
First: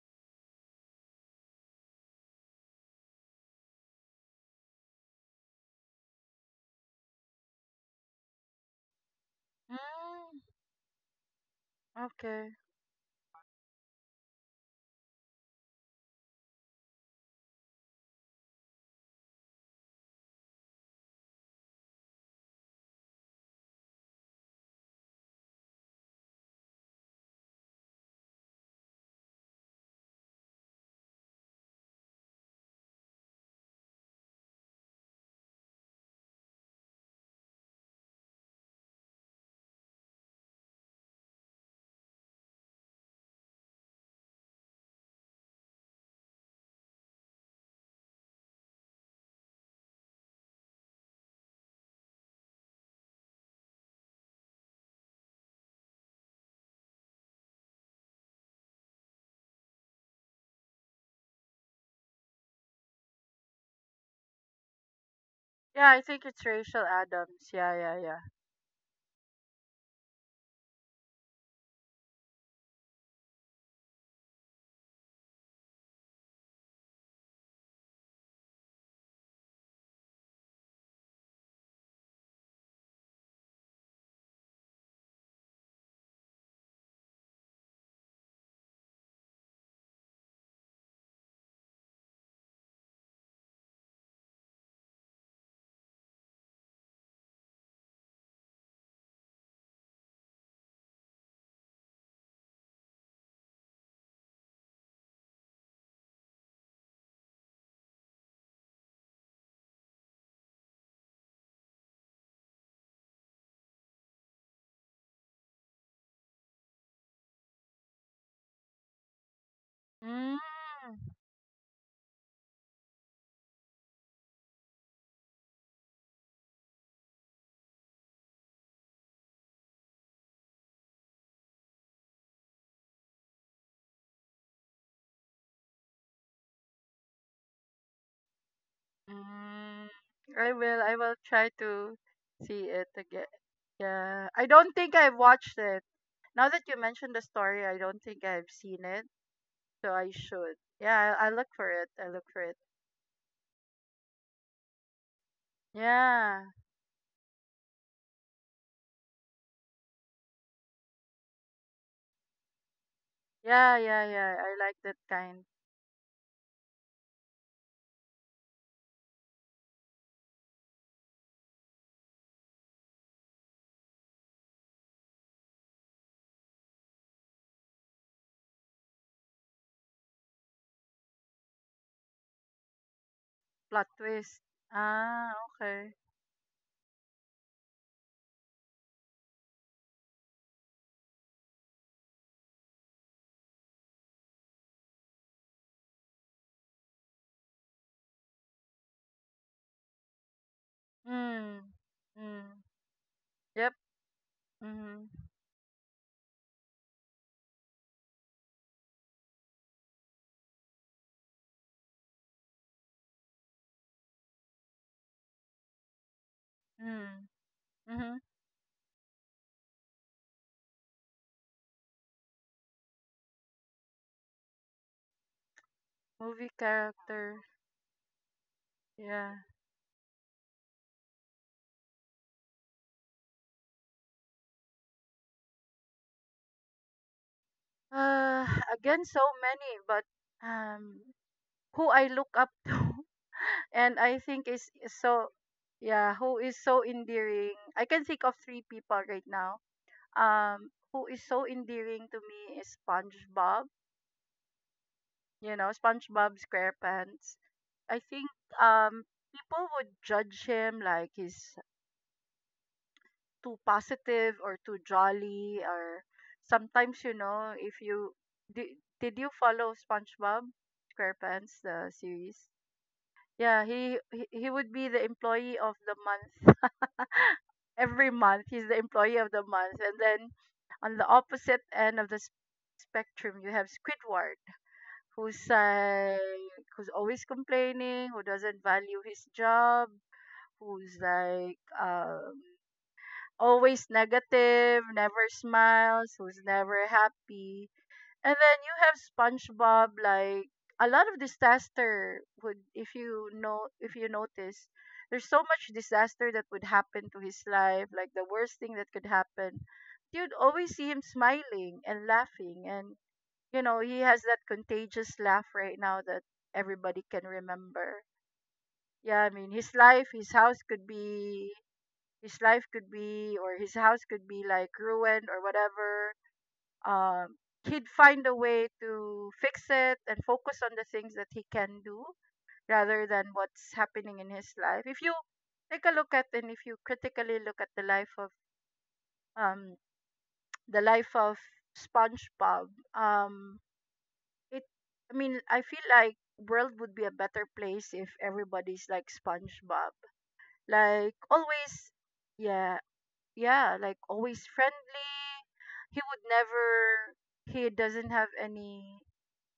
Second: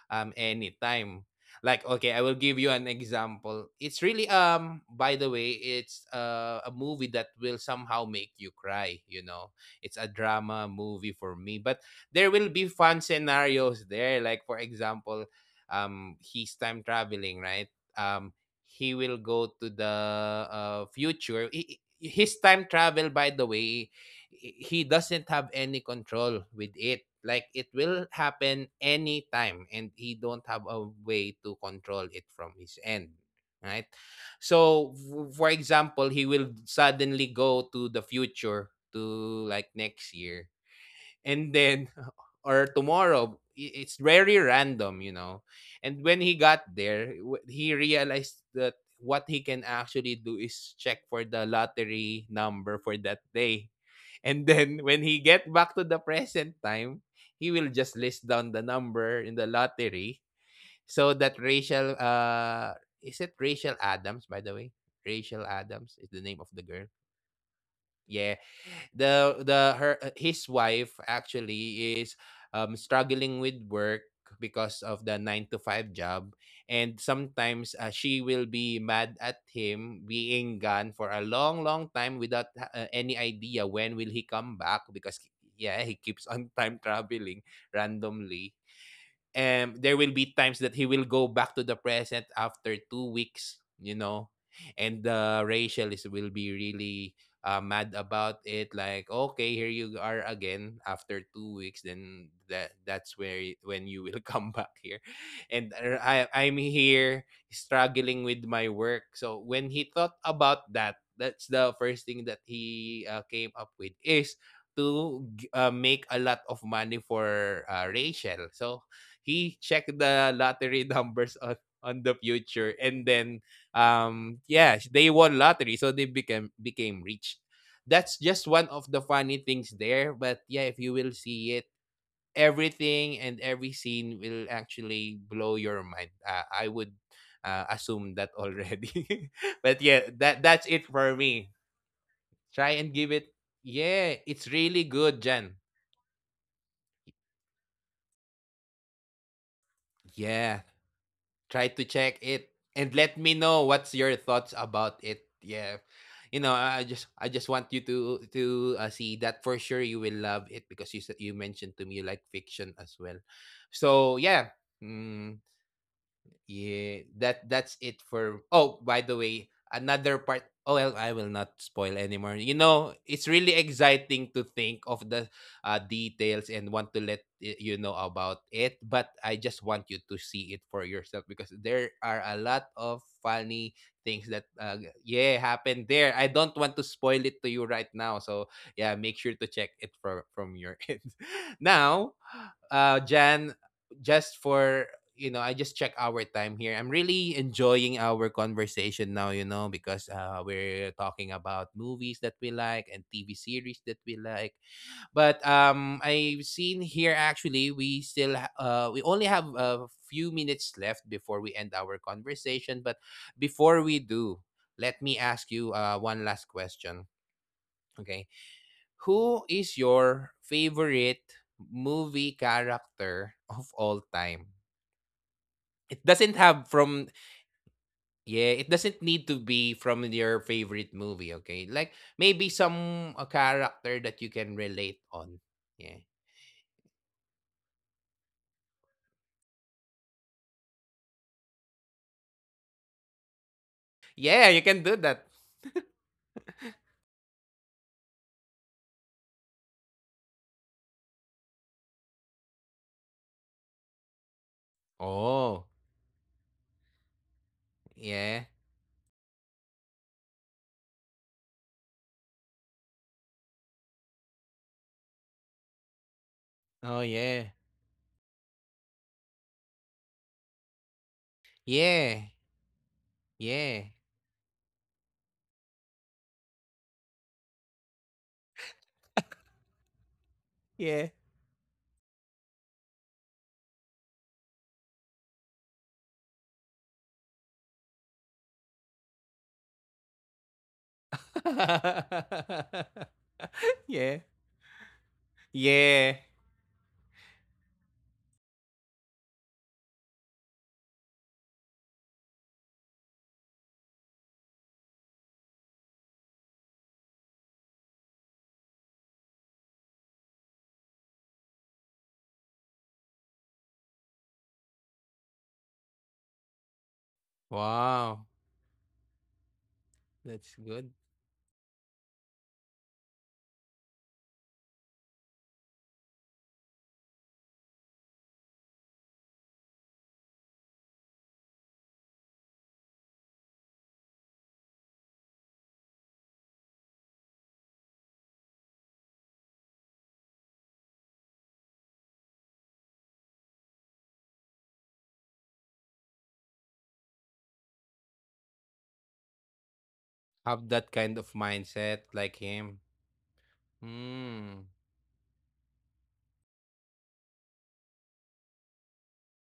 Speaker 1: anytime. Like okay, I will give you an example. It's really by the way, it's a movie that will somehow make you cry. It's a
Speaker 2: Mm,
Speaker 1: drama movie for me, but there will
Speaker 2: okay.
Speaker 1: be fun scenarios there, like for example, he's time traveling, right? um he will go to the future. His time travel, by the way, he doesn't have any control with it. Like it will happen anytime, and he don't have a way to control it from his end, right? So, for example, he will suddenly go to the future to, like, next year, and then or tomorrow. It's very random, you know. And when he got there, he realized that what he can actually do is check for the lottery number for that day. and then when he get back to the present time, he will just list down the number in the lottery so that Rachel, is it Rachel Adams, by the way? Rachel
Speaker 2: Yeah, I
Speaker 1: Adams
Speaker 2: think
Speaker 1: is the
Speaker 2: it's
Speaker 1: name of the
Speaker 2: Rachel
Speaker 1: girl.
Speaker 2: Adams. Yeah, yeah, yeah.
Speaker 1: Yeah, the her his wife actually is struggling with work because of the 9 to 5 job. And sometimes she will be mad at him being gone for a long long time without any idea when will he come back, because yeah, he keeps on time traveling randomly. There will be times that he will go back to the present after 2 weeks, you know. And Rachel is will be really mad about it, like okay, here you are again after 2 weeks, then that's where when you will come back here. And uh, I'm here struggling with my work. So when he thought about that, that's the first thing that he came up with is to make a lot of money for Rachel. So he checked
Speaker 2: Mm,
Speaker 1: the lottery numbers on the future. And then yeah, they won lottery, so they became rich. That's just one of the funny things there. But yeah, if you will see it, everything and every scene will actually blow your mind. I would assume that already,
Speaker 2: mm,
Speaker 1: but yeah,
Speaker 2: I
Speaker 1: that's
Speaker 2: will. I
Speaker 1: it
Speaker 2: will
Speaker 1: for
Speaker 2: try
Speaker 1: me.
Speaker 2: to see
Speaker 1: Try
Speaker 2: it
Speaker 1: and give
Speaker 2: again.
Speaker 1: it. Yeah,
Speaker 2: Yeah, I
Speaker 1: it's
Speaker 2: don't
Speaker 1: really
Speaker 2: think I've
Speaker 1: good,
Speaker 2: watched
Speaker 1: Jan.
Speaker 2: it. Now that you mentioned the story, I don't think I've seen it, so I should.
Speaker 1: Yeah.
Speaker 2: Yeah, I look for
Speaker 1: Try
Speaker 2: it.
Speaker 1: to
Speaker 2: I
Speaker 1: check
Speaker 2: look for
Speaker 1: it
Speaker 2: it.
Speaker 1: and let me know what's your thoughts about it. Yeah. You
Speaker 2: Yeah,
Speaker 1: know, I just want you to see that. For sure you will love it because you mentioned to me you like fiction as well.
Speaker 2: yeah, yeah,
Speaker 1: So,
Speaker 2: yeah. I
Speaker 1: yeah.
Speaker 2: like that kind,
Speaker 1: Mm. Yeah, that's it for. Oh, by the way, another part. Oh well, I will not spoil anymore. You know, it's really exciting to think of the details and want to let you know about it. But I just want you to see it for yourself, because there are a lot of
Speaker 2: plot
Speaker 1: funny things
Speaker 2: twist.
Speaker 1: that
Speaker 2: Ah,
Speaker 1: yeah,
Speaker 2: okay.
Speaker 1: happened there. I don't want to spoil it to you right now. So yeah, make sure to check it from your end. Now, Jan, just for, you know, I just check our time here. I'm really enjoying our conversation now, you know, because we're talking about
Speaker 2: Mm.
Speaker 1: movies that we
Speaker 2: Mm.
Speaker 1: like and TV
Speaker 2: Yep.
Speaker 1: series that we like.
Speaker 2: Mm.
Speaker 1: But I've seen here actually we still we only have a few minutes left before we end our conversation. But before we do, let me ask you one last question.
Speaker 2: Mm. Mm.
Speaker 1: Okay, who is your favorite movie character of all time? It doesn't
Speaker 2: Movie
Speaker 1: have from.
Speaker 2: character.
Speaker 1: Yeah, it doesn't need
Speaker 2: Yeah.
Speaker 1: to be from your favorite movie, okay? Like maybe some a character that you can relate on. Yeah.
Speaker 2: Uh, Again, so many, but um, who I look up to, and I think
Speaker 1: Yeah, you can
Speaker 2: is
Speaker 1: do that.
Speaker 2: so, yeah, who is so endearing. I can think of three people right now who is so endearing to me is SpongeBob. You know,
Speaker 1: Oh,
Speaker 2: SpongeBob SquarePants. I think
Speaker 1: yeah.
Speaker 2: um, people would judge him like he's too positive or too jolly, or sometimes,
Speaker 1: Oh,
Speaker 2: you
Speaker 1: yeah.
Speaker 2: know, if you did, did you follow SpongeBob SquarePants the
Speaker 1: Yeah.
Speaker 2: series? Yeah,
Speaker 1: Yeah.
Speaker 2: he would be the employee of the month. Every month, he's the employee of the month. And then on the
Speaker 1: Yeah.
Speaker 2: opposite end of the spectrum, you have Squidward, who's, who's always complaining, who doesn't value his job, who's like, always
Speaker 1: yeah.
Speaker 2: negative, never smiles,
Speaker 1: Yeah.
Speaker 2: who's never happy. And then you have SpongeBob, like, a lot of disaster would, if you know, if you notice, there's so much disaster that would happen to his life, like the worst thing that could happen. You'd always see him smiling and laughing, and you know, he has that contagious laugh right now that everybody can remember.
Speaker 1: Wow.
Speaker 2: Yeah, I mean his life, his house
Speaker 1: That's
Speaker 2: could
Speaker 1: good.
Speaker 2: be, his life could be or his house could be like ruined or whatever, um, he'd find a way to fix it and focus on the things that he can do rather than what's happening in his life. If you take a look at and if you critically look at the life of, um, the life of SpongeBob, um, it, I mean, I feel like world would be a better place if everybody's like SpongeBob,
Speaker 1: Have that
Speaker 2: like
Speaker 1: kind of
Speaker 2: always,
Speaker 1: mindset like
Speaker 2: yeah,
Speaker 1: him.
Speaker 2: yeah, like always
Speaker 1: Hmm.
Speaker 2: friendly. He would never, he doesn't have any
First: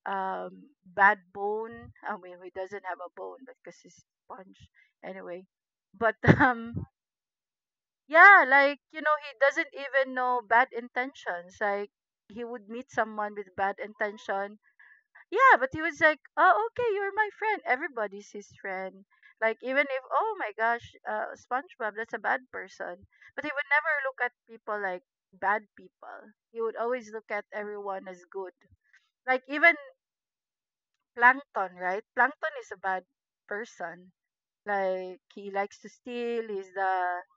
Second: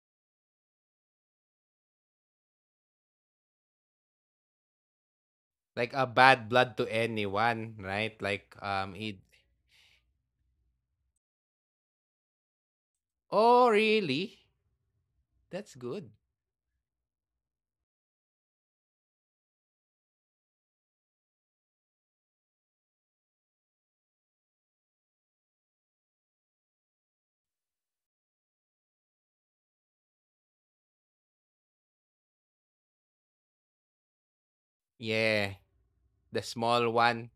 Speaker 2: bad bone. I mean, he doesn't have a bone, but because he's sponge anyway.
Speaker 1: Like a
Speaker 2: But
Speaker 1: bad blood to anyone, right?
Speaker 2: yeah,
Speaker 1: Like
Speaker 2: like, you know,
Speaker 1: it.
Speaker 2: he doesn't even know bad intentions. Like he would meet someone with
Speaker 1: Oh,
Speaker 2: bad
Speaker 1: really?
Speaker 2: intention. Yeah, but
Speaker 1: That's
Speaker 2: he was
Speaker 1: good.
Speaker 2: like, oh, okay, you're my friend. Everybody's his friend. Like, even if, oh my gosh, SpongeBob, that's a bad person. But he would never look at people like bad people. He would always look at everyone as good, like even Plankton, right? Plankton is a bad person. Like, he
Speaker 1: Yeah,
Speaker 2: likes to
Speaker 1: the
Speaker 2: steal. He's
Speaker 1: small
Speaker 2: the,
Speaker 1: one.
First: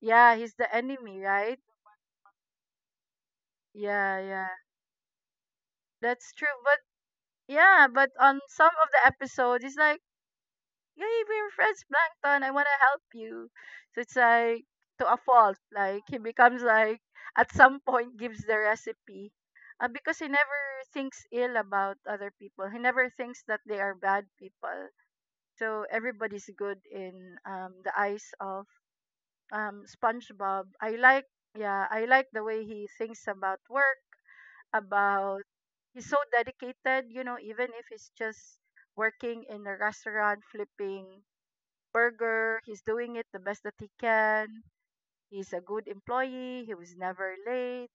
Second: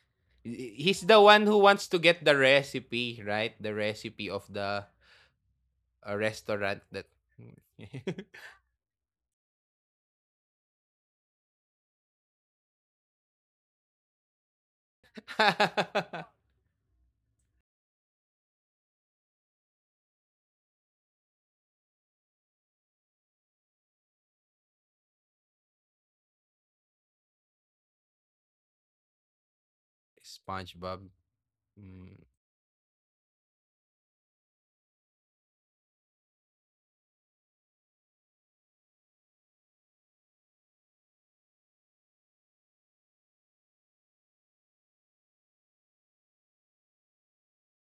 Speaker 2: yeah, he's the
Speaker 1: He's
Speaker 2: enemy,
Speaker 1: the one who
Speaker 2: right?
Speaker 1: wants to get the recipe, right? The
Speaker 2: Yeah,
Speaker 1: recipe of
Speaker 2: yeah.
Speaker 1: the
Speaker 2: That's true. But
Speaker 1: restaurant that.
Speaker 2: yeah, but on some of the episodes, it's like, hey, we're friends, Plankton. I wanna help you. So it's like, to a fault. Like, he becomes like at some point gives the recipe. Because he never thinks ill about other people. He never thinks that they are bad people. So everybody's good in, the eyes of, SpongeBob. I
Speaker 1: SpongeBob.
Speaker 2: like, yeah, I
Speaker 1: Mm,
Speaker 2: like the way he thinks about work, about, he's so dedicated, you know, even if he's just working in a restaurant flipping burger, he's doing it the best that he can. He's a good employee, he was never late.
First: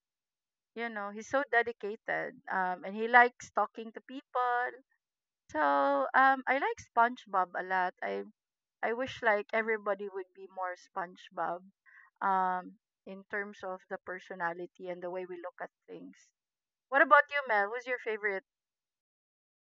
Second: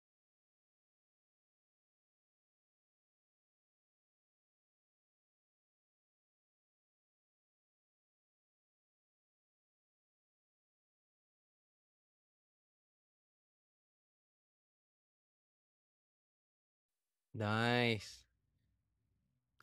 Speaker 2: You know, he's so dedicated, and he likes talking to people. So, I like SpongeBob a lot. I wish like everybody would be more SpongeBob um in terms of the personality and the way we look at things. What about you, Mel? Who's your
Speaker 1: nice.
Speaker 2: favorite?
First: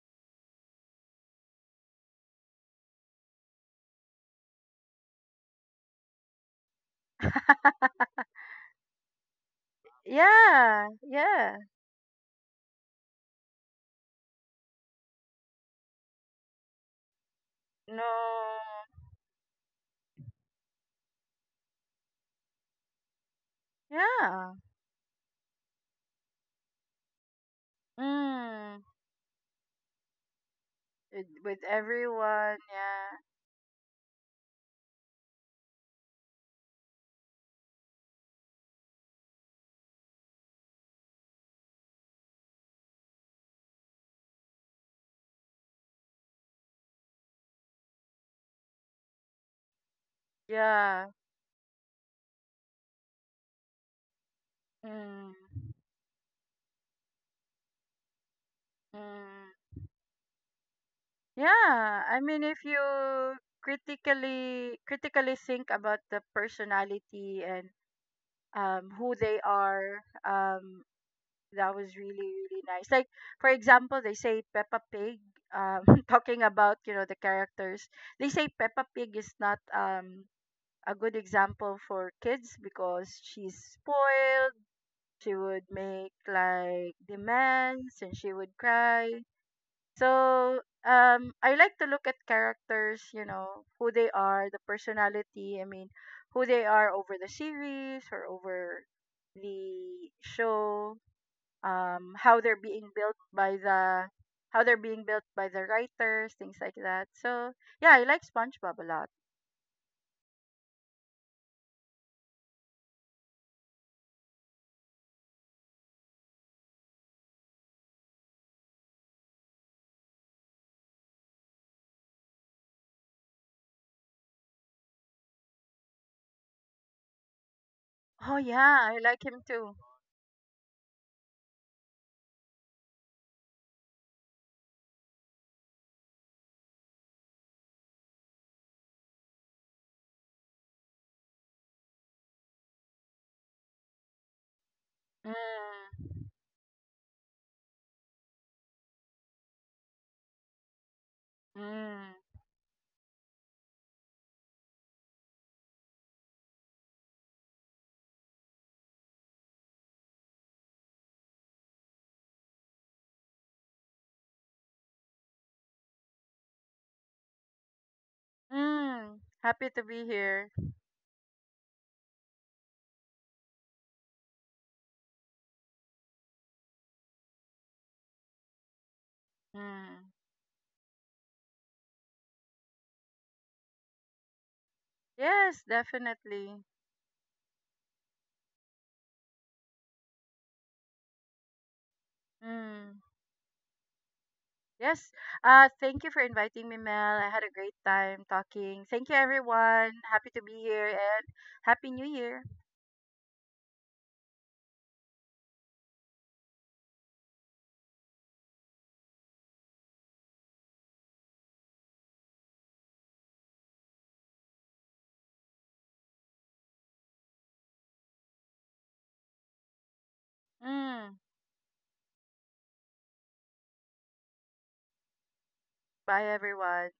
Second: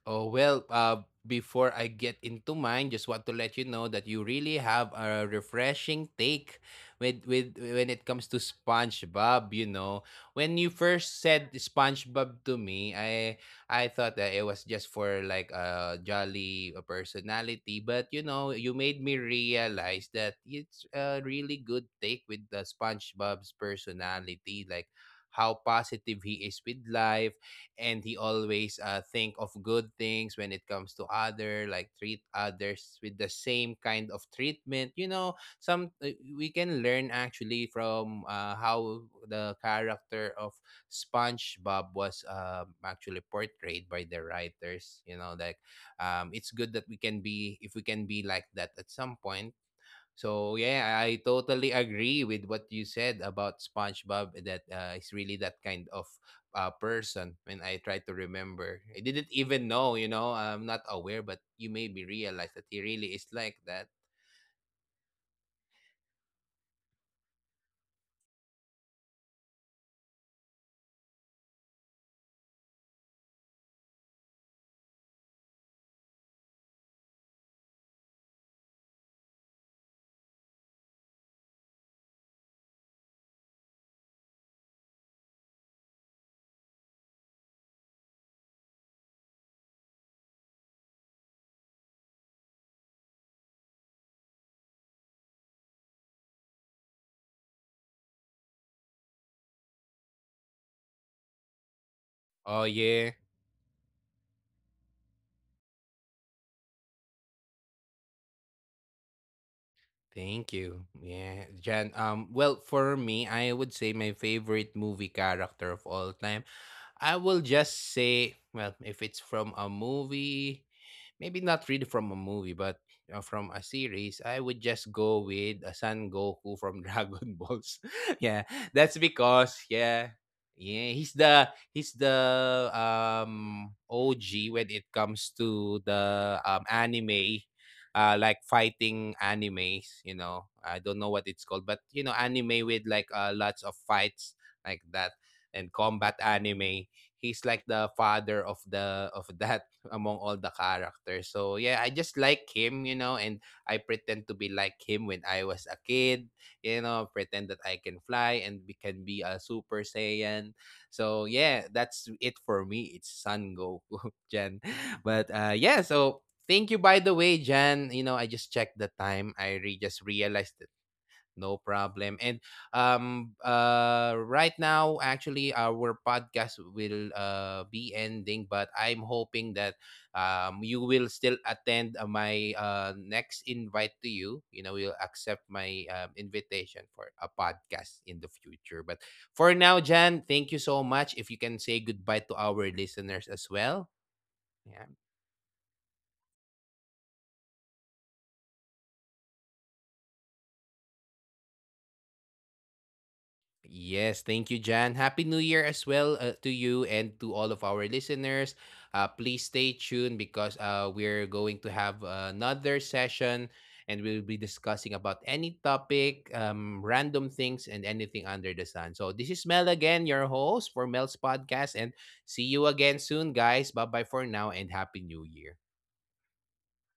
Speaker 1: Oh, well, before I get into mine, just want to let you know that you really have a refreshing take with when it comes to SpongeBob, you know. When you
Speaker 2: Yeah,
Speaker 1: first
Speaker 2: yeah.
Speaker 1: said SpongeBob to me, I thought that it was just for like a jolly personality,
Speaker 2: No.
Speaker 1: but you know, you made me realize that it's a really good take with the SpongeBob's
Speaker 2: Yeah.
Speaker 1: personality, like how positive he is with life, and he
Speaker 2: Mm.
Speaker 1: always think of good things when it comes to
Speaker 2: With
Speaker 1: other, like treat
Speaker 2: everyone,
Speaker 1: others
Speaker 2: yeah.
Speaker 1: with the same kind of treatment, you know. Some we can learn actually from how the character of SpongeBob was actually portrayed by the writers, you know, like it's good that we can be, if we can be like that at some point. So yeah,
Speaker 2: Yeah.
Speaker 1: I totally agree with what you said about SpongeBob, that he's
Speaker 2: Mm.
Speaker 1: really that kind of person. When I try to remember, I didn't
Speaker 2: Mm.
Speaker 1: even know. You know, I'm not aware, but you made
Speaker 2: Yeah,
Speaker 1: me
Speaker 2: I mean,
Speaker 1: realize
Speaker 2: if
Speaker 1: that
Speaker 2: you
Speaker 1: he really is like that.
Speaker 2: critically think about the personality and who they are, that was really, really nice. Like, for example, they say Peppa Pig, um, talking about, you know, the characters. They say Peppa Pig is not a good example for kids because she's spoiled, she would make like demands and she would cry. So, I like to look at characters, you know, who they are, the personality, I mean, who they are over the series or over the show, how they're
Speaker 1: Oh
Speaker 2: being
Speaker 1: yeah,
Speaker 2: built by the, how they're being built by the writers, things like that. So yeah, I like SpongeBob a lot.
Speaker 1: thank you. Yeah, Jan. Well, for me, I would say my favorite movie character of all time. I will just say, well, if it's from a movie, maybe not really from a movie, but you know, from a series, I would just go with a Son Goku from Dragon Balls.
Speaker 2: Oh
Speaker 1: Yeah,
Speaker 2: yeah, I
Speaker 1: that's
Speaker 2: like him
Speaker 1: because
Speaker 2: too.
Speaker 1: yeah, yeah, he's the OG when it comes to the anime. Like fighting animes, you know. I don't know what it's called, but you know, anime with like lots of fights like that and
Speaker 2: Mm,
Speaker 1: combat anime. He's like the father of the of that, among all the characters. So yeah, I just
Speaker 2: mm,
Speaker 1: like him, you know. And I pretend to be like him when I was a kid, you know, pretend that I can fly and be, can be a Super Saiyan. So yeah, that's it for me. It's Son Goku, Jan. But yeah, so thank you by the way, Jan. You know, I just checked the
Speaker 2: mm.
Speaker 1: time. I
Speaker 2: Happy to be
Speaker 1: just
Speaker 2: here.
Speaker 1: realized. No problem. And right now actually our podcast will be ending, but I'm hoping that
Speaker 2: Mm.
Speaker 1: you will still attend my next invite to you. You know, you'll accept
Speaker 2: Yes,
Speaker 1: my
Speaker 2: definitely.
Speaker 1: invitation for a podcast in the future. But for now, Jan, thank you so much. If you can say goodbye to our
Speaker 2: Mm.
Speaker 1: listeners as well. Yeah.
Speaker 2: Yes. Thank you for inviting me, Mel. I had a great time talking. Thank you, everyone. Happy to be here, and happy New Year.
Speaker 1: Yes, thank you, Jan. Happy New Year as well to you and to all of our listeners. Please stay tuned, because we're going to have another session, and we'll be discussing about any topic, random things, and anything under the sun. So, this is Mel again, your host for
Speaker 2: Mm.
Speaker 1: Mel's podcast, and see you again soon, guys. Bye bye for now and Happy New Year.
Speaker 2: Bye, everyone.